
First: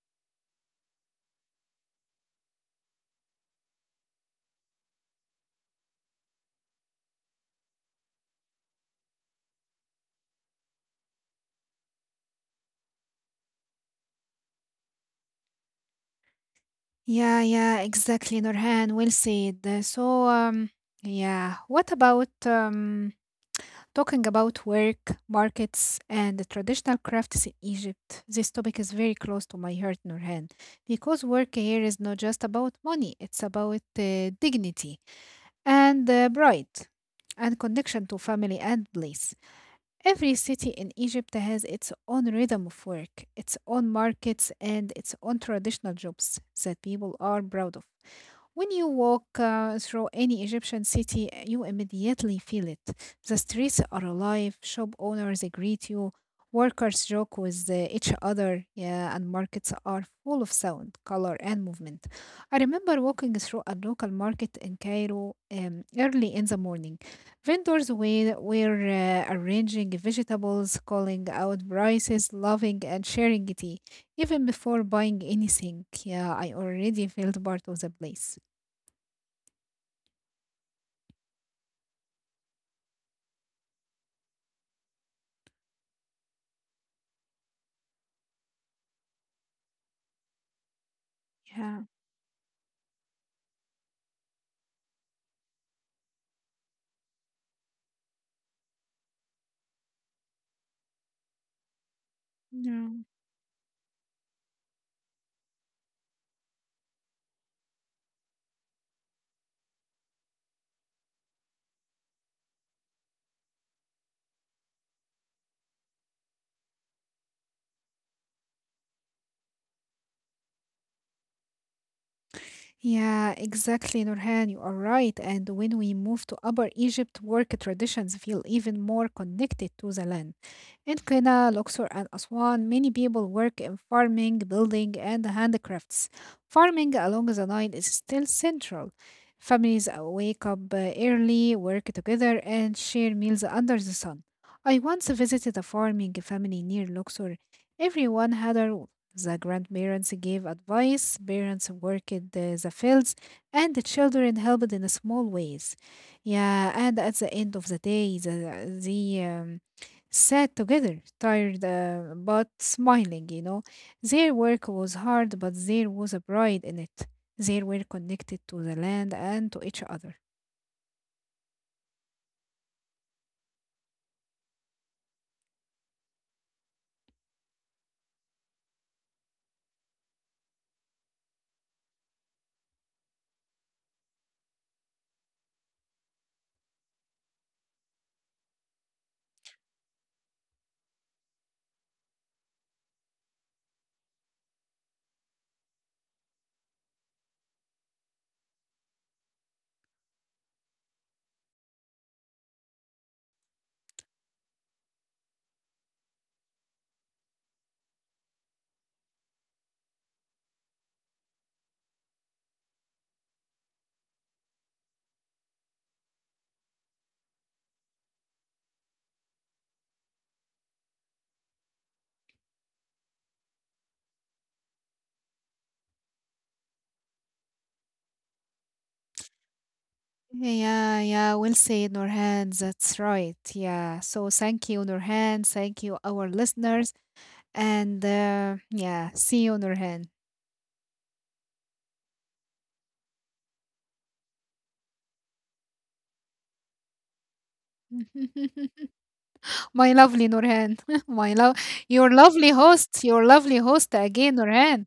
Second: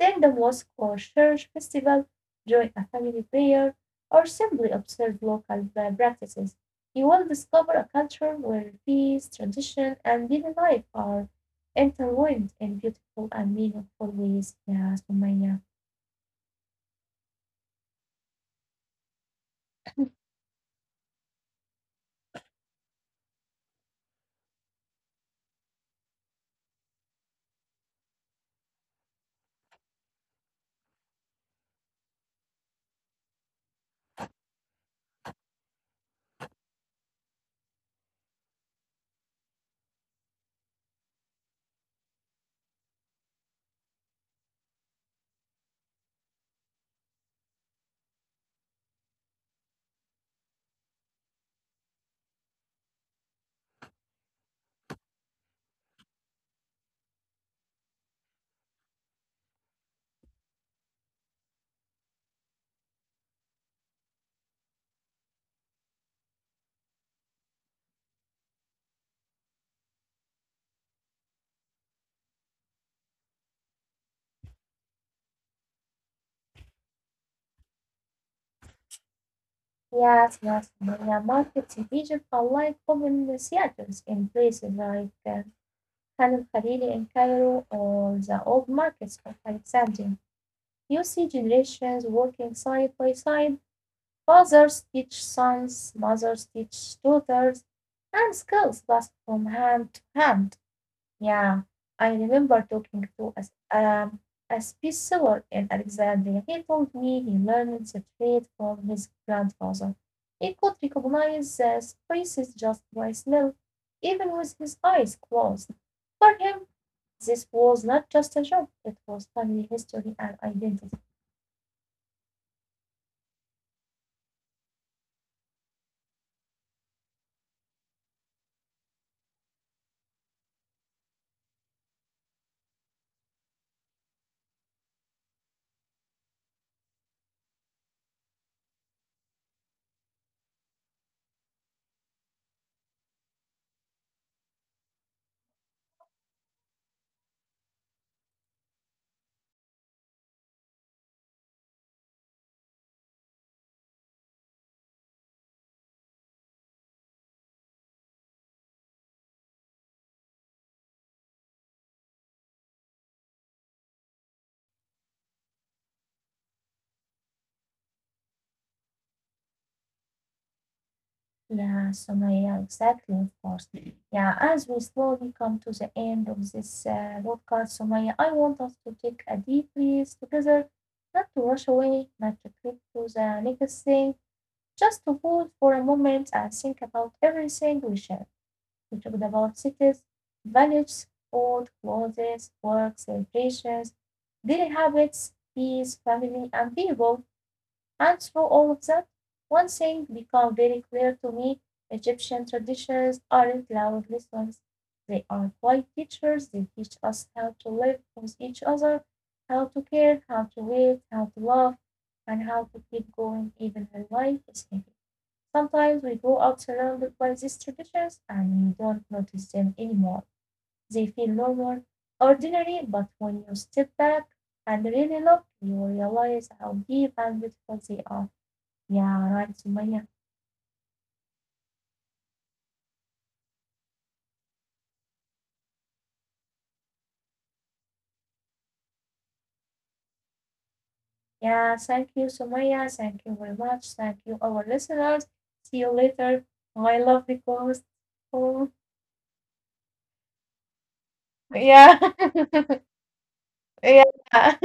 Speaker 2: then the Moscow Church Festival, join a family prayer, or simply observe local pra- practices. You will discover a culture where peace, tradition, and daily life are intertwined in beautiful and meaningful ways. Yes, Maya.
Speaker 1: yeah, yeah, exactly. Nurhan, well said. Uh, So, um, yeah, what about um, talking about work, markets, and the traditional crafts in Egypt? This topic is very close to my heart, Nurhan, because work here is not just about money; it's about uh, dignity and uh, pride and connection to family and place. Every city in Egypt has its own rhythm of work, its own markets, and its own traditional jobs that people are proud of. When you walk uh, through any Egyptian city, you immediately feel it. The streets are alive, shop owners greet you, workers joke with uh, each other, yeah, and markets are full of sound, color, and movement. I remember walking through a local market in Cairo um, early in the morning. Vendors were, were uh, arranging vegetables, calling out prices, loving and sharing tea. Even before buying anything, yeah, I already felt part of the place.
Speaker 2: Yes, yes, Maya. Markets in Egypt are like open theaters in places like uh, Khan al Khalili in Cairo or the old markets of Alexandria. You see
Speaker 1: Yeah.
Speaker 2: generations working side by side. Fathers teach sons, mothers teach daughters, and skills pass from hand to hand. Yeah, I remember
Speaker 1: No.
Speaker 2: talking to a, um, a spice seller in Alexandria. He told me he learned the trade from his grandfather. He could recognize the spices just by smell, even with his eyes closed. For him, this was not just a job, it was family history and identity.
Speaker 1: Yeah, exactly, Nurhan. You are right. And when we move to Upper Egypt, work traditions feel even more connected to the land. In Qina, Luxor, and Aswan, many people work in farming, building, and handicrafts. Farming along the Nile is still central. Families uh, wake up uh, early, work together, and share meals under the sun. I once visited a farming family near Luxor. Everyone had a the grandparents gave advice, parents worked the, the fields, and the children helped in small ways. Yeah, and at the end of the day, the, the um, sat together, tired uh, but smiling, you know. Their work was hard, but there was a pride in it. They were connected to the land and to each other.
Speaker 2: Yeah, Sumaya, exactly, of course. Yeah, as we slowly come to the end of this uh, podcast, Sumaya, I want us to take a deep breath together, not to rush away, not to click to the next thing, just to pause for a moment and think about everything we shared. We talked about cities, values, food, clothes, work, celebrations, daily habits, peace, family, and people. And through all of that, one thing became very clear to me: Egyptian traditions aren't loud lessons. They are quiet teachers. They teach us how to live with each other, how to care, how to wait, how to love, and how to keep going even when life is heavy. Sometimes we grow up surrounded by these traditions and we don't notice them anymore. They feel normal, ordinary, but when you step back and really look, you realize how deep and beautiful they are. Yeah, right, Sumaya.
Speaker 1: Yeah, yeah, well said, Nurhan. That's right. Yeah. So thank you, Nurhan. Thank you, our listeners. And uh, yeah, see you, Nurhan.
Speaker 2: Yeah, thank you, Sumaya. Thank you very much. Thank you, our listeners. See you later, my lovely host. Oh,
Speaker 1: My lovely Nurhan. My love,
Speaker 2: yeah.
Speaker 1: your lovely host, your lovely host
Speaker 2: Yeah.
Speaker 1: again, Nurhan.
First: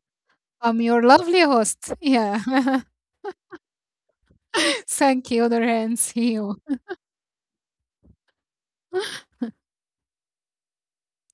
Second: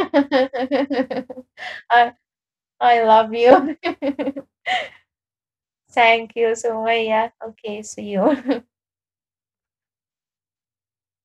Speaker 1: I'm your lovely host. Yeah.
Speaker 2: I love you.
Speaker 1: Thank you, Nurhan. See
Speaker 2: Thank
Speaker 1: you.
Speaker 2: you, Sumaya. Okay, see you.